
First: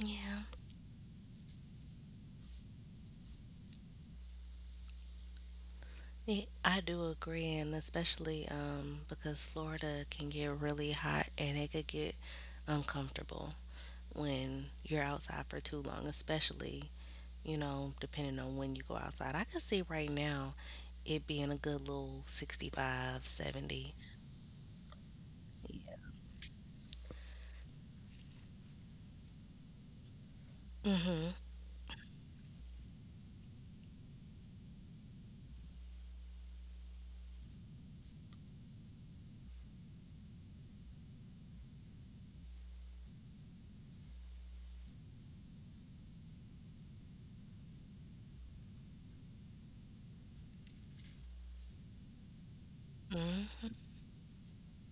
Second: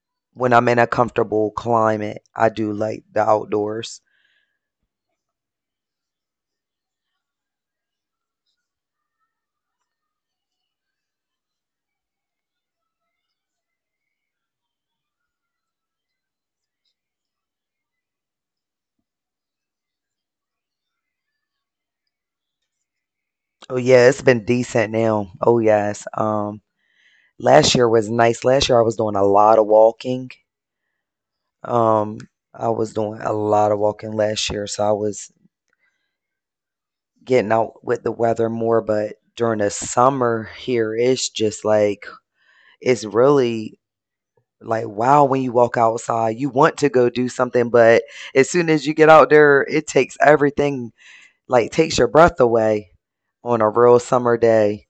Speaker 1: Yeah.
Speaker 2: when I'm in a comfortable climate. I do like the outdoors.
Speaker 1: Ye- I do agree, and especially because Florida can get really hot and it could get uncomfortable when you're outside for too long, especially, you know, depending on when you go outside. I could see right now it being a good little 65,
Speaker 2: Oh
Speaker 1: 70.
Speaker 2: yeah, it's been decent now. Oh
Speaker 1: 70.
Speaker 2: yes. Last year was nice. Last year I was doing a lot of walking. Um I was doing a lot of walking last year, so I was getting out with the weather more. But during the summer here, it's just like, it's really like, wow, when you walk outside you want to go do something, but as soon as you get out there it takes everything, like takes your breath away
Speaker 1: Mhm.
Speaker 2: on a real summer day.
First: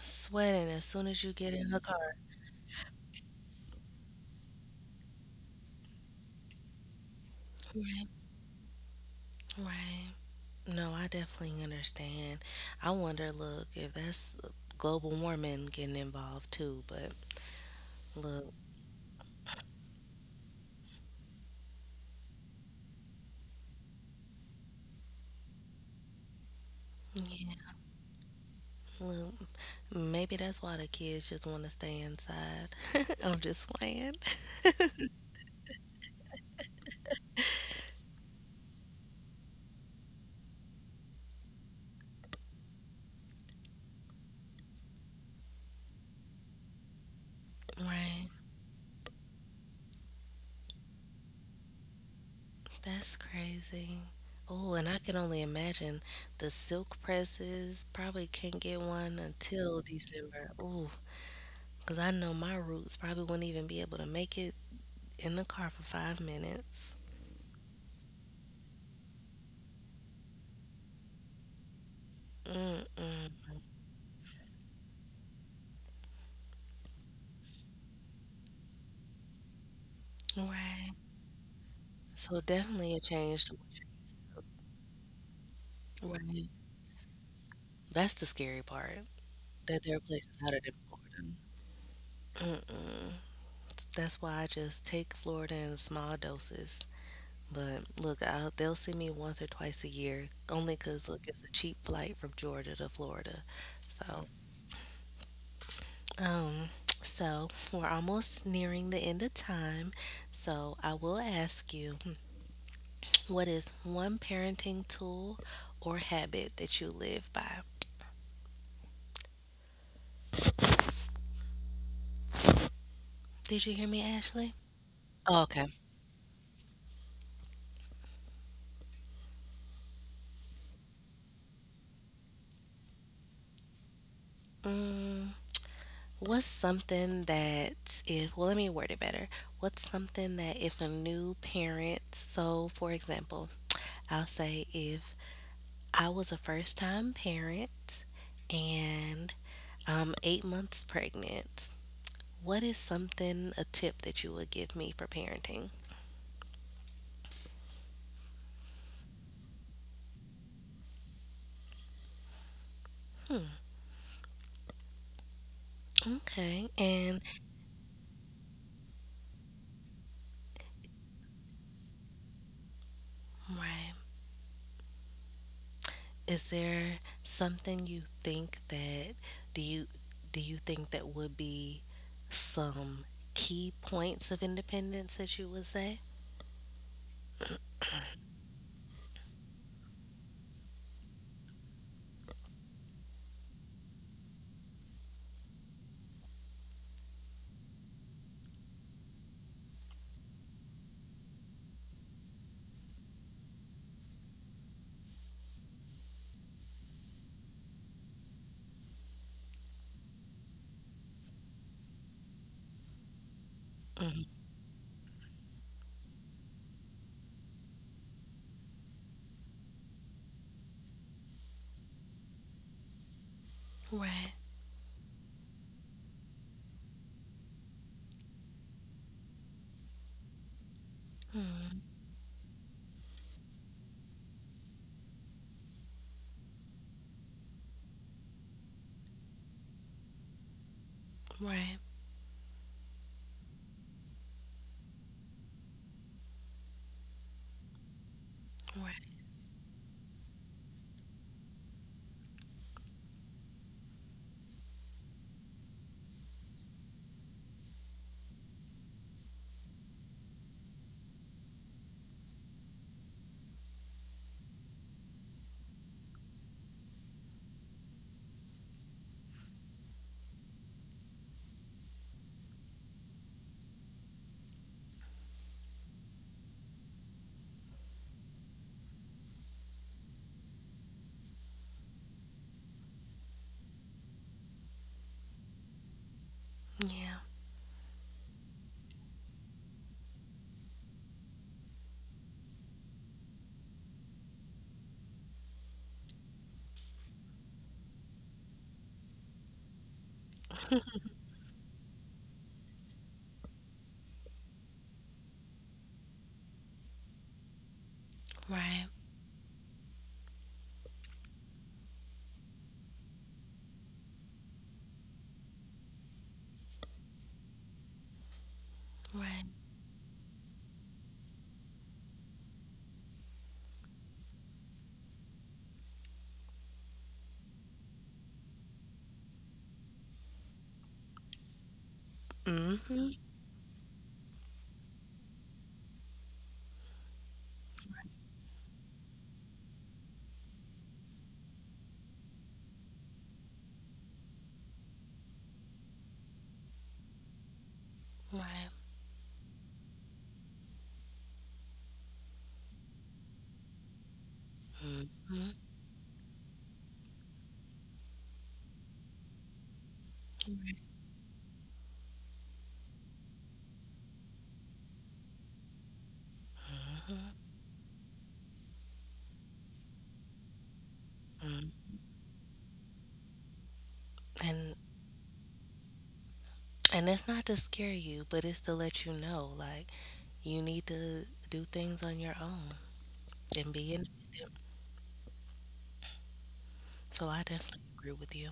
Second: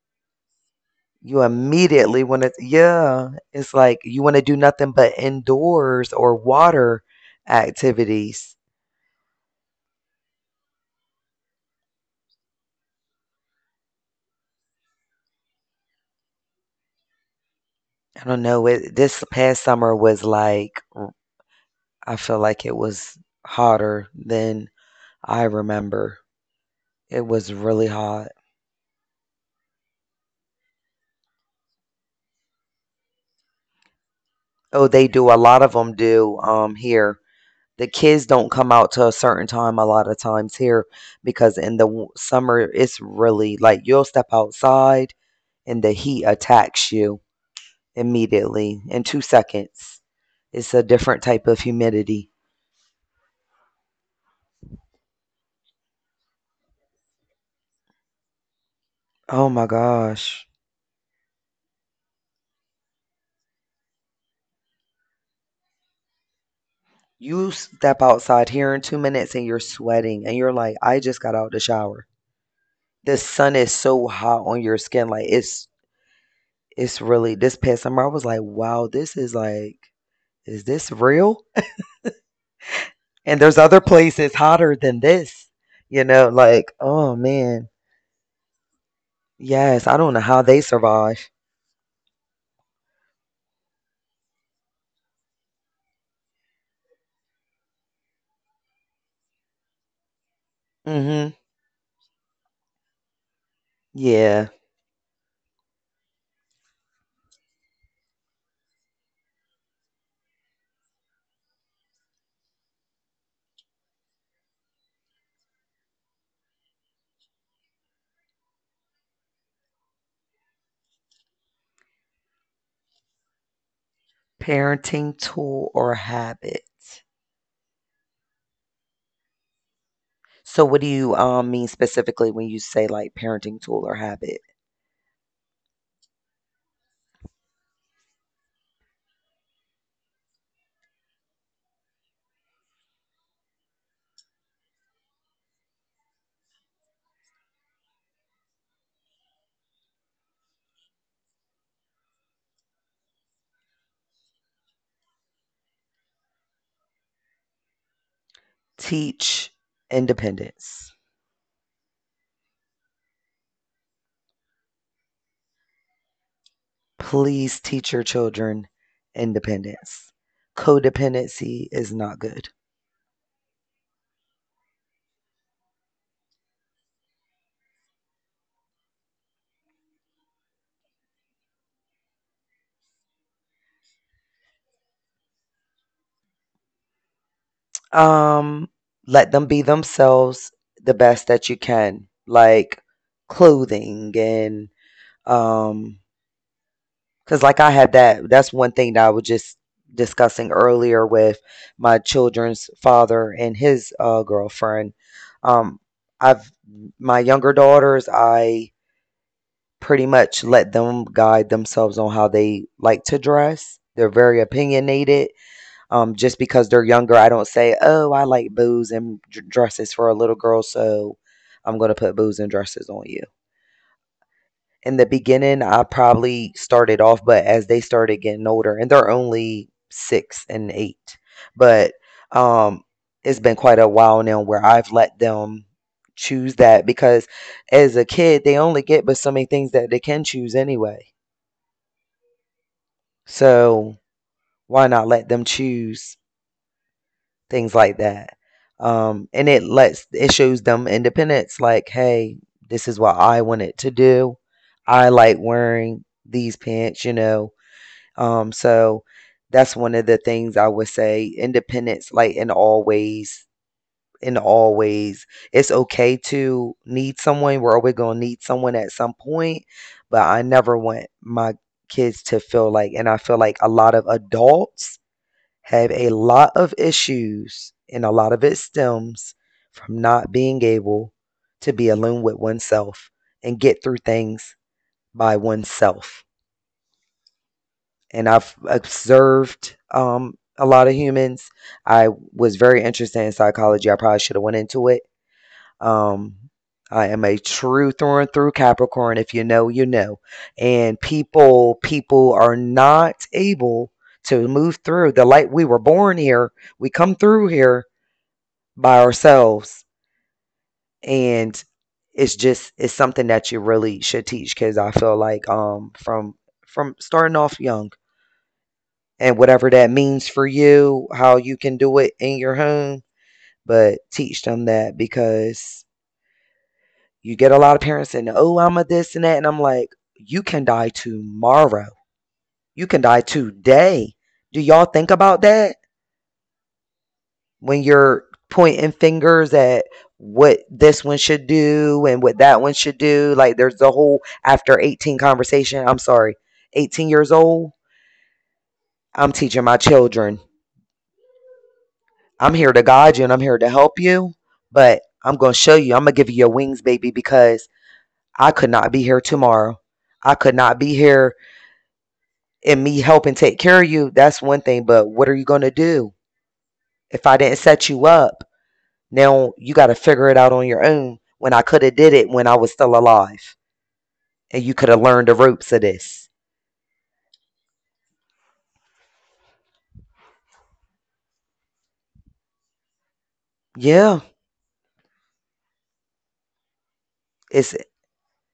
Speaker 1: Sweating as soon as you
Speaker 2: You
Speaker 1: get in the car.
Speaker 2: immediately want to, yeah, it's like you want to do nothing but indoors or water
Speaker 1: Right.
Speaker 2: activities.
Speaker 1: Right. No, I definitely understand. I wonder, look, if that's global warming getting involved too, but
Speaker 2: I
Speaker 1: look,
Speaker 2: don't know. It, this past summer was like, I feel like it was hotter than I remember. It
Speaker 1: yeah,
Speaker 2: was really hot.
Speaker 1: well, maybe that's why the kids just want to stay inside. I'm just playing.
Speaker 2: Oh, they do, a lot of them do here. The kids don't come out to a certain time a lot of times here, because in the summer it's really like you'll step outside and the heat attacks you
Speaker 1: Right,
Speaker 2: immediately in 2 seconds. It's a different type of humidity.
Speaker 1: that's crazy. Oh, and I can only imagine the silk presses probably can't get one
Speaker 2: Oh my
Speaker 1: until
Speaker 2: gosh.
Speaker 1: December. Oh, because I know my roots probably wouldn't even be able to make it in the car for 5 minutes.
Speaker 2: You step outside here in 2 minutes and you're sweating and you're like, I just got out of the shower. The
Speaker 1: Mm-mm.
Speaker 2: sun is so hot on your skin, like it's really, this past summer I was like, wow, this is like, is this
Speaker 1: Right.
Speaker 2: real?
Speaker 1: So definitely a
Speaker 2: And
Speaker 1: change to
Speaker 2: there's
Speaker 1: what
Speaker 2: other
Speaker 1: you're used
Speaker 2: places hotter than this, you
Speaker 1: to.
Speaker 2: know,
Speaker 1: Right.
Speaker 2: like, oh man.
Speaker 1: That's the scary part, that
Speaker 2: Yes,
Speaker 1: there
Speaker 2: I
Speaker 1: are
Speaker 2: don't know
Speaker 1: places
Speaker 2: how
Speaker 1: hotter
Speaker 2: they survive.
Speaker 1: than Florida. That's why I just take Florida in small doses. But look, I they'll see me once or twice a year, only 'cause look,
Speaker 2: Hmm.
Speaker 1: it's a cheap flight from Georgia to Florida. So,
Speaker 2: Yeah.
Speaker 1: um, so we're almost nearing the end of time. So I will ask you, what is one parenting tool or habit that you live by? Did you hear me, Ashley?
Speaker 2: Parenting
Speaker 1: Oh, okay.
Speaker 2: tool or habit. So what do you mean specifically when you say like parenting tool or habit?
Speaker 1: What's something that if well let me word it better. What's something that if a new parent so for example, I'll say if I was a first time parent and I'm 8 months pregnant, what is something, a tip that you would give me for parenting?
Speaker 2: Teach independence.
Speaker 1: Okay. And
Speaker 2: Please teach your children independence. Codependency is not good.
Speaker 1: right. Is there something you think that do you do you think that would be some key points of independence that you would say?
Speaker 2: Um, let them be themselves the best that you can, like clothing and um, because like I had that. That's one thing that I was just discussing earlier with my children's father and his girlfriend. Um, I've my younger daughters. I pretty much let them guide themselves on how they like to dress. They're very opinionated, just because they're younger, I don't say, "Oh, I like bows and dresses for a little girl, so I'm going to put bows and dresses on you."
Speaker 1: Right,
Speaker 2: In the beginning, I probably started off, but as they started getting older, and they're only 6 and 8, but um, it's been quite a while now where I've let them choose that, because as a kid, they only get but so many things that they can choose anyway.
Speaker 1: right,
Speaker 2: So why not let them choose things like that.
Speaker 1: right.
Speaker 2: And it lets, it shows them independence. Like, hey, this is what I wanted to do. I like wearing these pants, you know. So that's one of the things I would say. Independence, like in all ways, it's okay to need someone. We're always gonna need someone at some point, but I never want my kids to feel like, and I feel like a lot of adults have a lot of issues, and a lot of it stems from not being able to be alone with oneself and get through things by oneself.
Speaker 1: Yeah,
Speaker 2: And I've observed, a lot of humans. I was very interested in psychology. I probably should have went into it. Um, I am a true through and through Capricorn. If you know, you know. And people are not able to move through the light. We were born here. We come through here
Speaker 1: right,
Speaker 2: by ourselves, and it's just, it's something that you really should teach kids, I feel like, from starting off young, and
Speaker 1: right.
Speaker 2: whatever that means for you, how you can do it in your home. But teach them that, because you get a lot of parents saying, oh, I'm a this and that, and I'm like, you can die tomorrow, you can
Speaker 1: Mm-hmm.
Speaker 2: die today. Do y'all think about that when you're pointing fingers at what this one should do and what that one should do? Like, there's the whole after 18 conversation. I'm sorry, 18 years old.
Speaker 1: Right.
Speaker 2: I'm teaching my children. I'm here to guide you and I'm here to help you, but I'm going
Speaker 1: Mm-hmm.
Speaker 2: to show you. I'm going to give you your wings, baby, because I could not be here tomorrow. I could
Speaker 1: Right.
Speaker 2: not be here and me helping take care of you. That's one thing, but what are you going to do if I didn't set you up? Now you got to figure it out on your own when I
Speaker 1: Mm.
Speaker 2: could have did it when I was still alive, and
Speaker 1: And
Speaker 2: you could have learned the ropes of this.
Speaker 1: and that's not to scare you, but it's to let you know like you need to do things on your own and be
Speaker 2: Yeah,
Speaker 1: independent. So I
Speaker 2: it's,
Speaker 1: definitely agree with you.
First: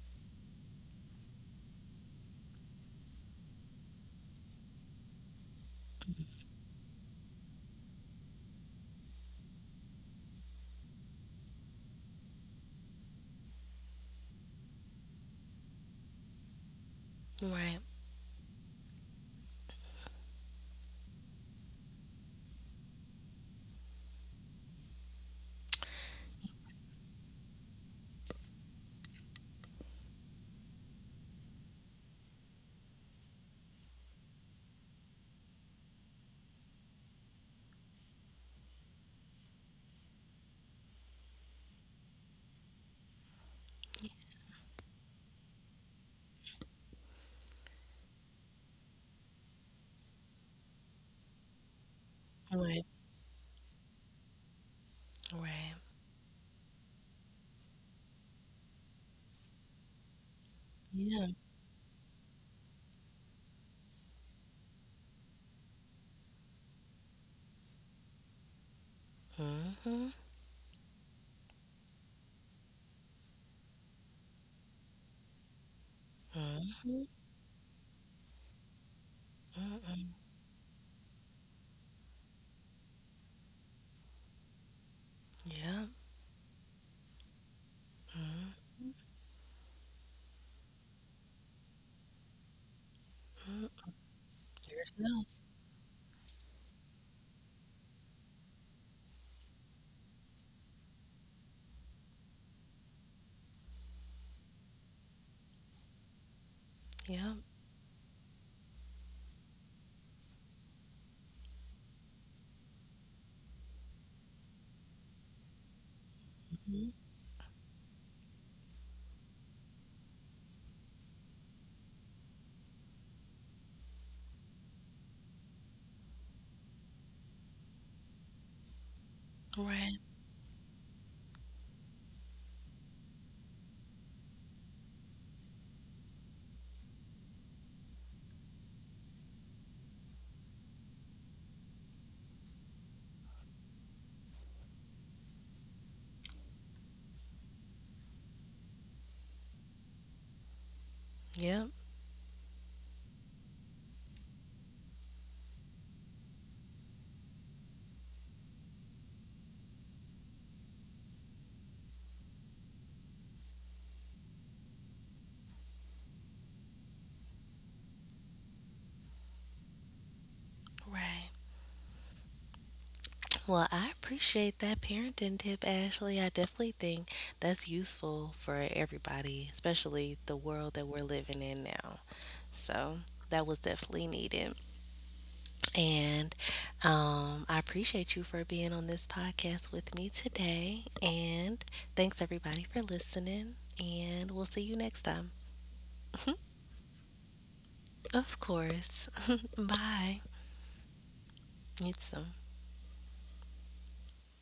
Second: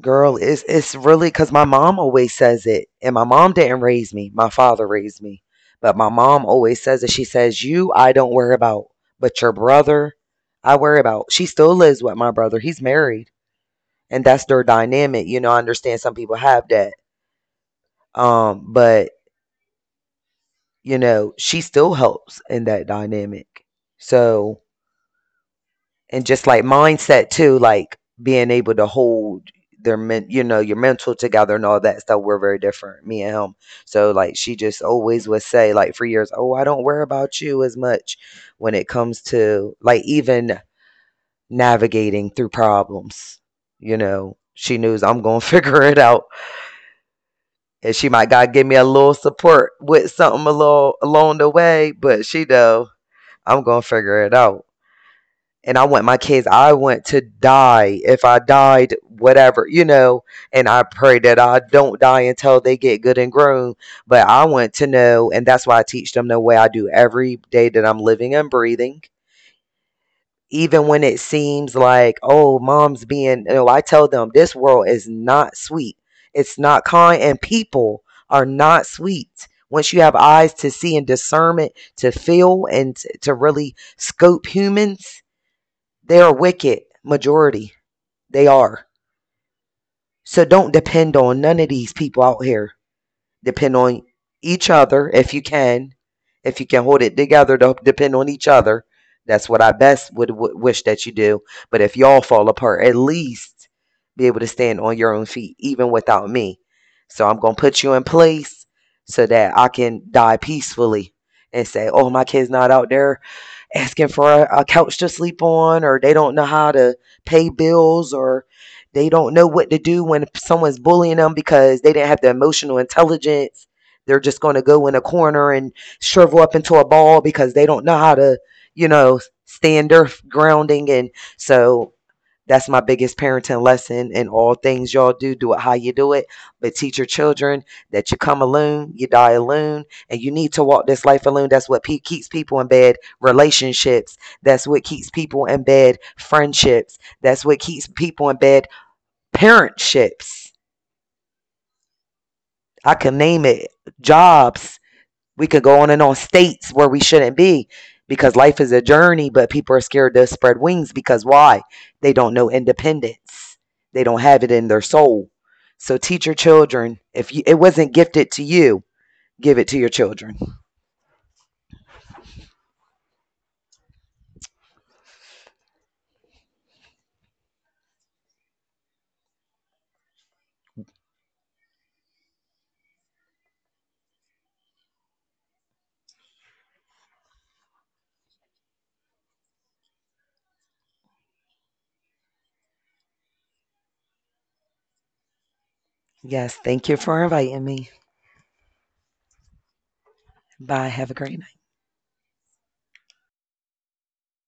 Speaker 2: girl, it's really cuz my mom always says it, and my mom didn't raise me. My father raised me. But my mom always says it. She says, "You I don't worry about, but your brother I worry about." She still lives with my brother. He's married, and that's their dynamic. You know, I understand some people have that.
Speaker 1: Right,
Speaker 2: But you know, she still helps in that dynamic. So, and just like mindset too, like being able to hold their men, you know, your mental together and all that stuff. We're very different, me and him. So like, she just always would say, like for years, oh, I don't worry about you as much when it comes to like even navigating through problems. You know, she knows I'm gonna figure it out, and she might, God give me a little support with something a little along the way, but she
Speaker 1: right,
Speaker 2: know I'm gonna figure it out.
Speaker 1: right.
Speaker 2: And I want my kids, I want to die, if I died, whatever, you know, and I pray
Speaker 1: Yeah.
Speaker 2: that I don't die until they get good and grown. But I want to know, and that's why I teach them the way I do every day that I'm living and breathing.
Speaker 1: Mm-hmm.
Speaker 2: Even when it seems like, oh, mom's being, you know, I tell them this world is not sweet. It's not
Speaker 1: Mm-hmm.
Speaker 2: kind, and people are not sweet. Once you have
Speaker 1: Mm-hmm.
Speaker 2: eyes to see, and discernment to feel, and to really scope humans,
Speaker 1: Yeah.
Speaker 2: they are wicked, majority. They are. So don't depend on none of these people out here. Depend on each other
Speaker 1: Yourself.
Speaker 2: if you can. If you can hold it together, to depend on each other. That's what I best would wish that you do. But if y'all fall apart, at least be able to stand on your own feet, even without me. So
Speaker 1: Yeah.
Speaker 2: I'm going to put you in place so that I can die peacefully and say, oh, my kid's not out there asking for a couch to sleep on, or they don't know how to
Speaker 1: hmm
Speaker 2: pay bills, or they don't know what to do when someone's bullying them because they didn't have the emotional intelligence. They're just going to go in a corner and shrivel up into a ball because they don't know how to, you know, stand
Speaker 1: Right.
Speaker 2: their grounding. And so that's my biggest parenting lesson. In all things y'all do, do it how you do it, but teach your children that you come alone, you die alone, and you need to walk this life alone. That's what keeps people in bed. Relationships. That's what keeps people in bed. Friendships. That's what keeps people in bed. Parentships.
Speaker 1: Yep.
Speaker 2: I can name it. Jobs. We could go on and on, states where we shouldn't be, because life is a journey, but people are scared to spread wings because why? They don't know independence. They don't have it in their soul. So teach your children. If you, it wasn't gifted to you, give it to your children.
Speaker 1: Right. Well, I appreciate that parenting tip, Ashley. I definitely think that's useful for everybody, especially the world that we're living in now. So that was definitely needed. And I appreciate you for being on this podcast with me today. And thanks, everybody, for listening. And we'll see you next time.
Speaker 2: Yes, thank you for inviting me.
Speaker 1: Of course. Bye.
Speaker 2: Bye. Have a great night.
Speaker 1: You too.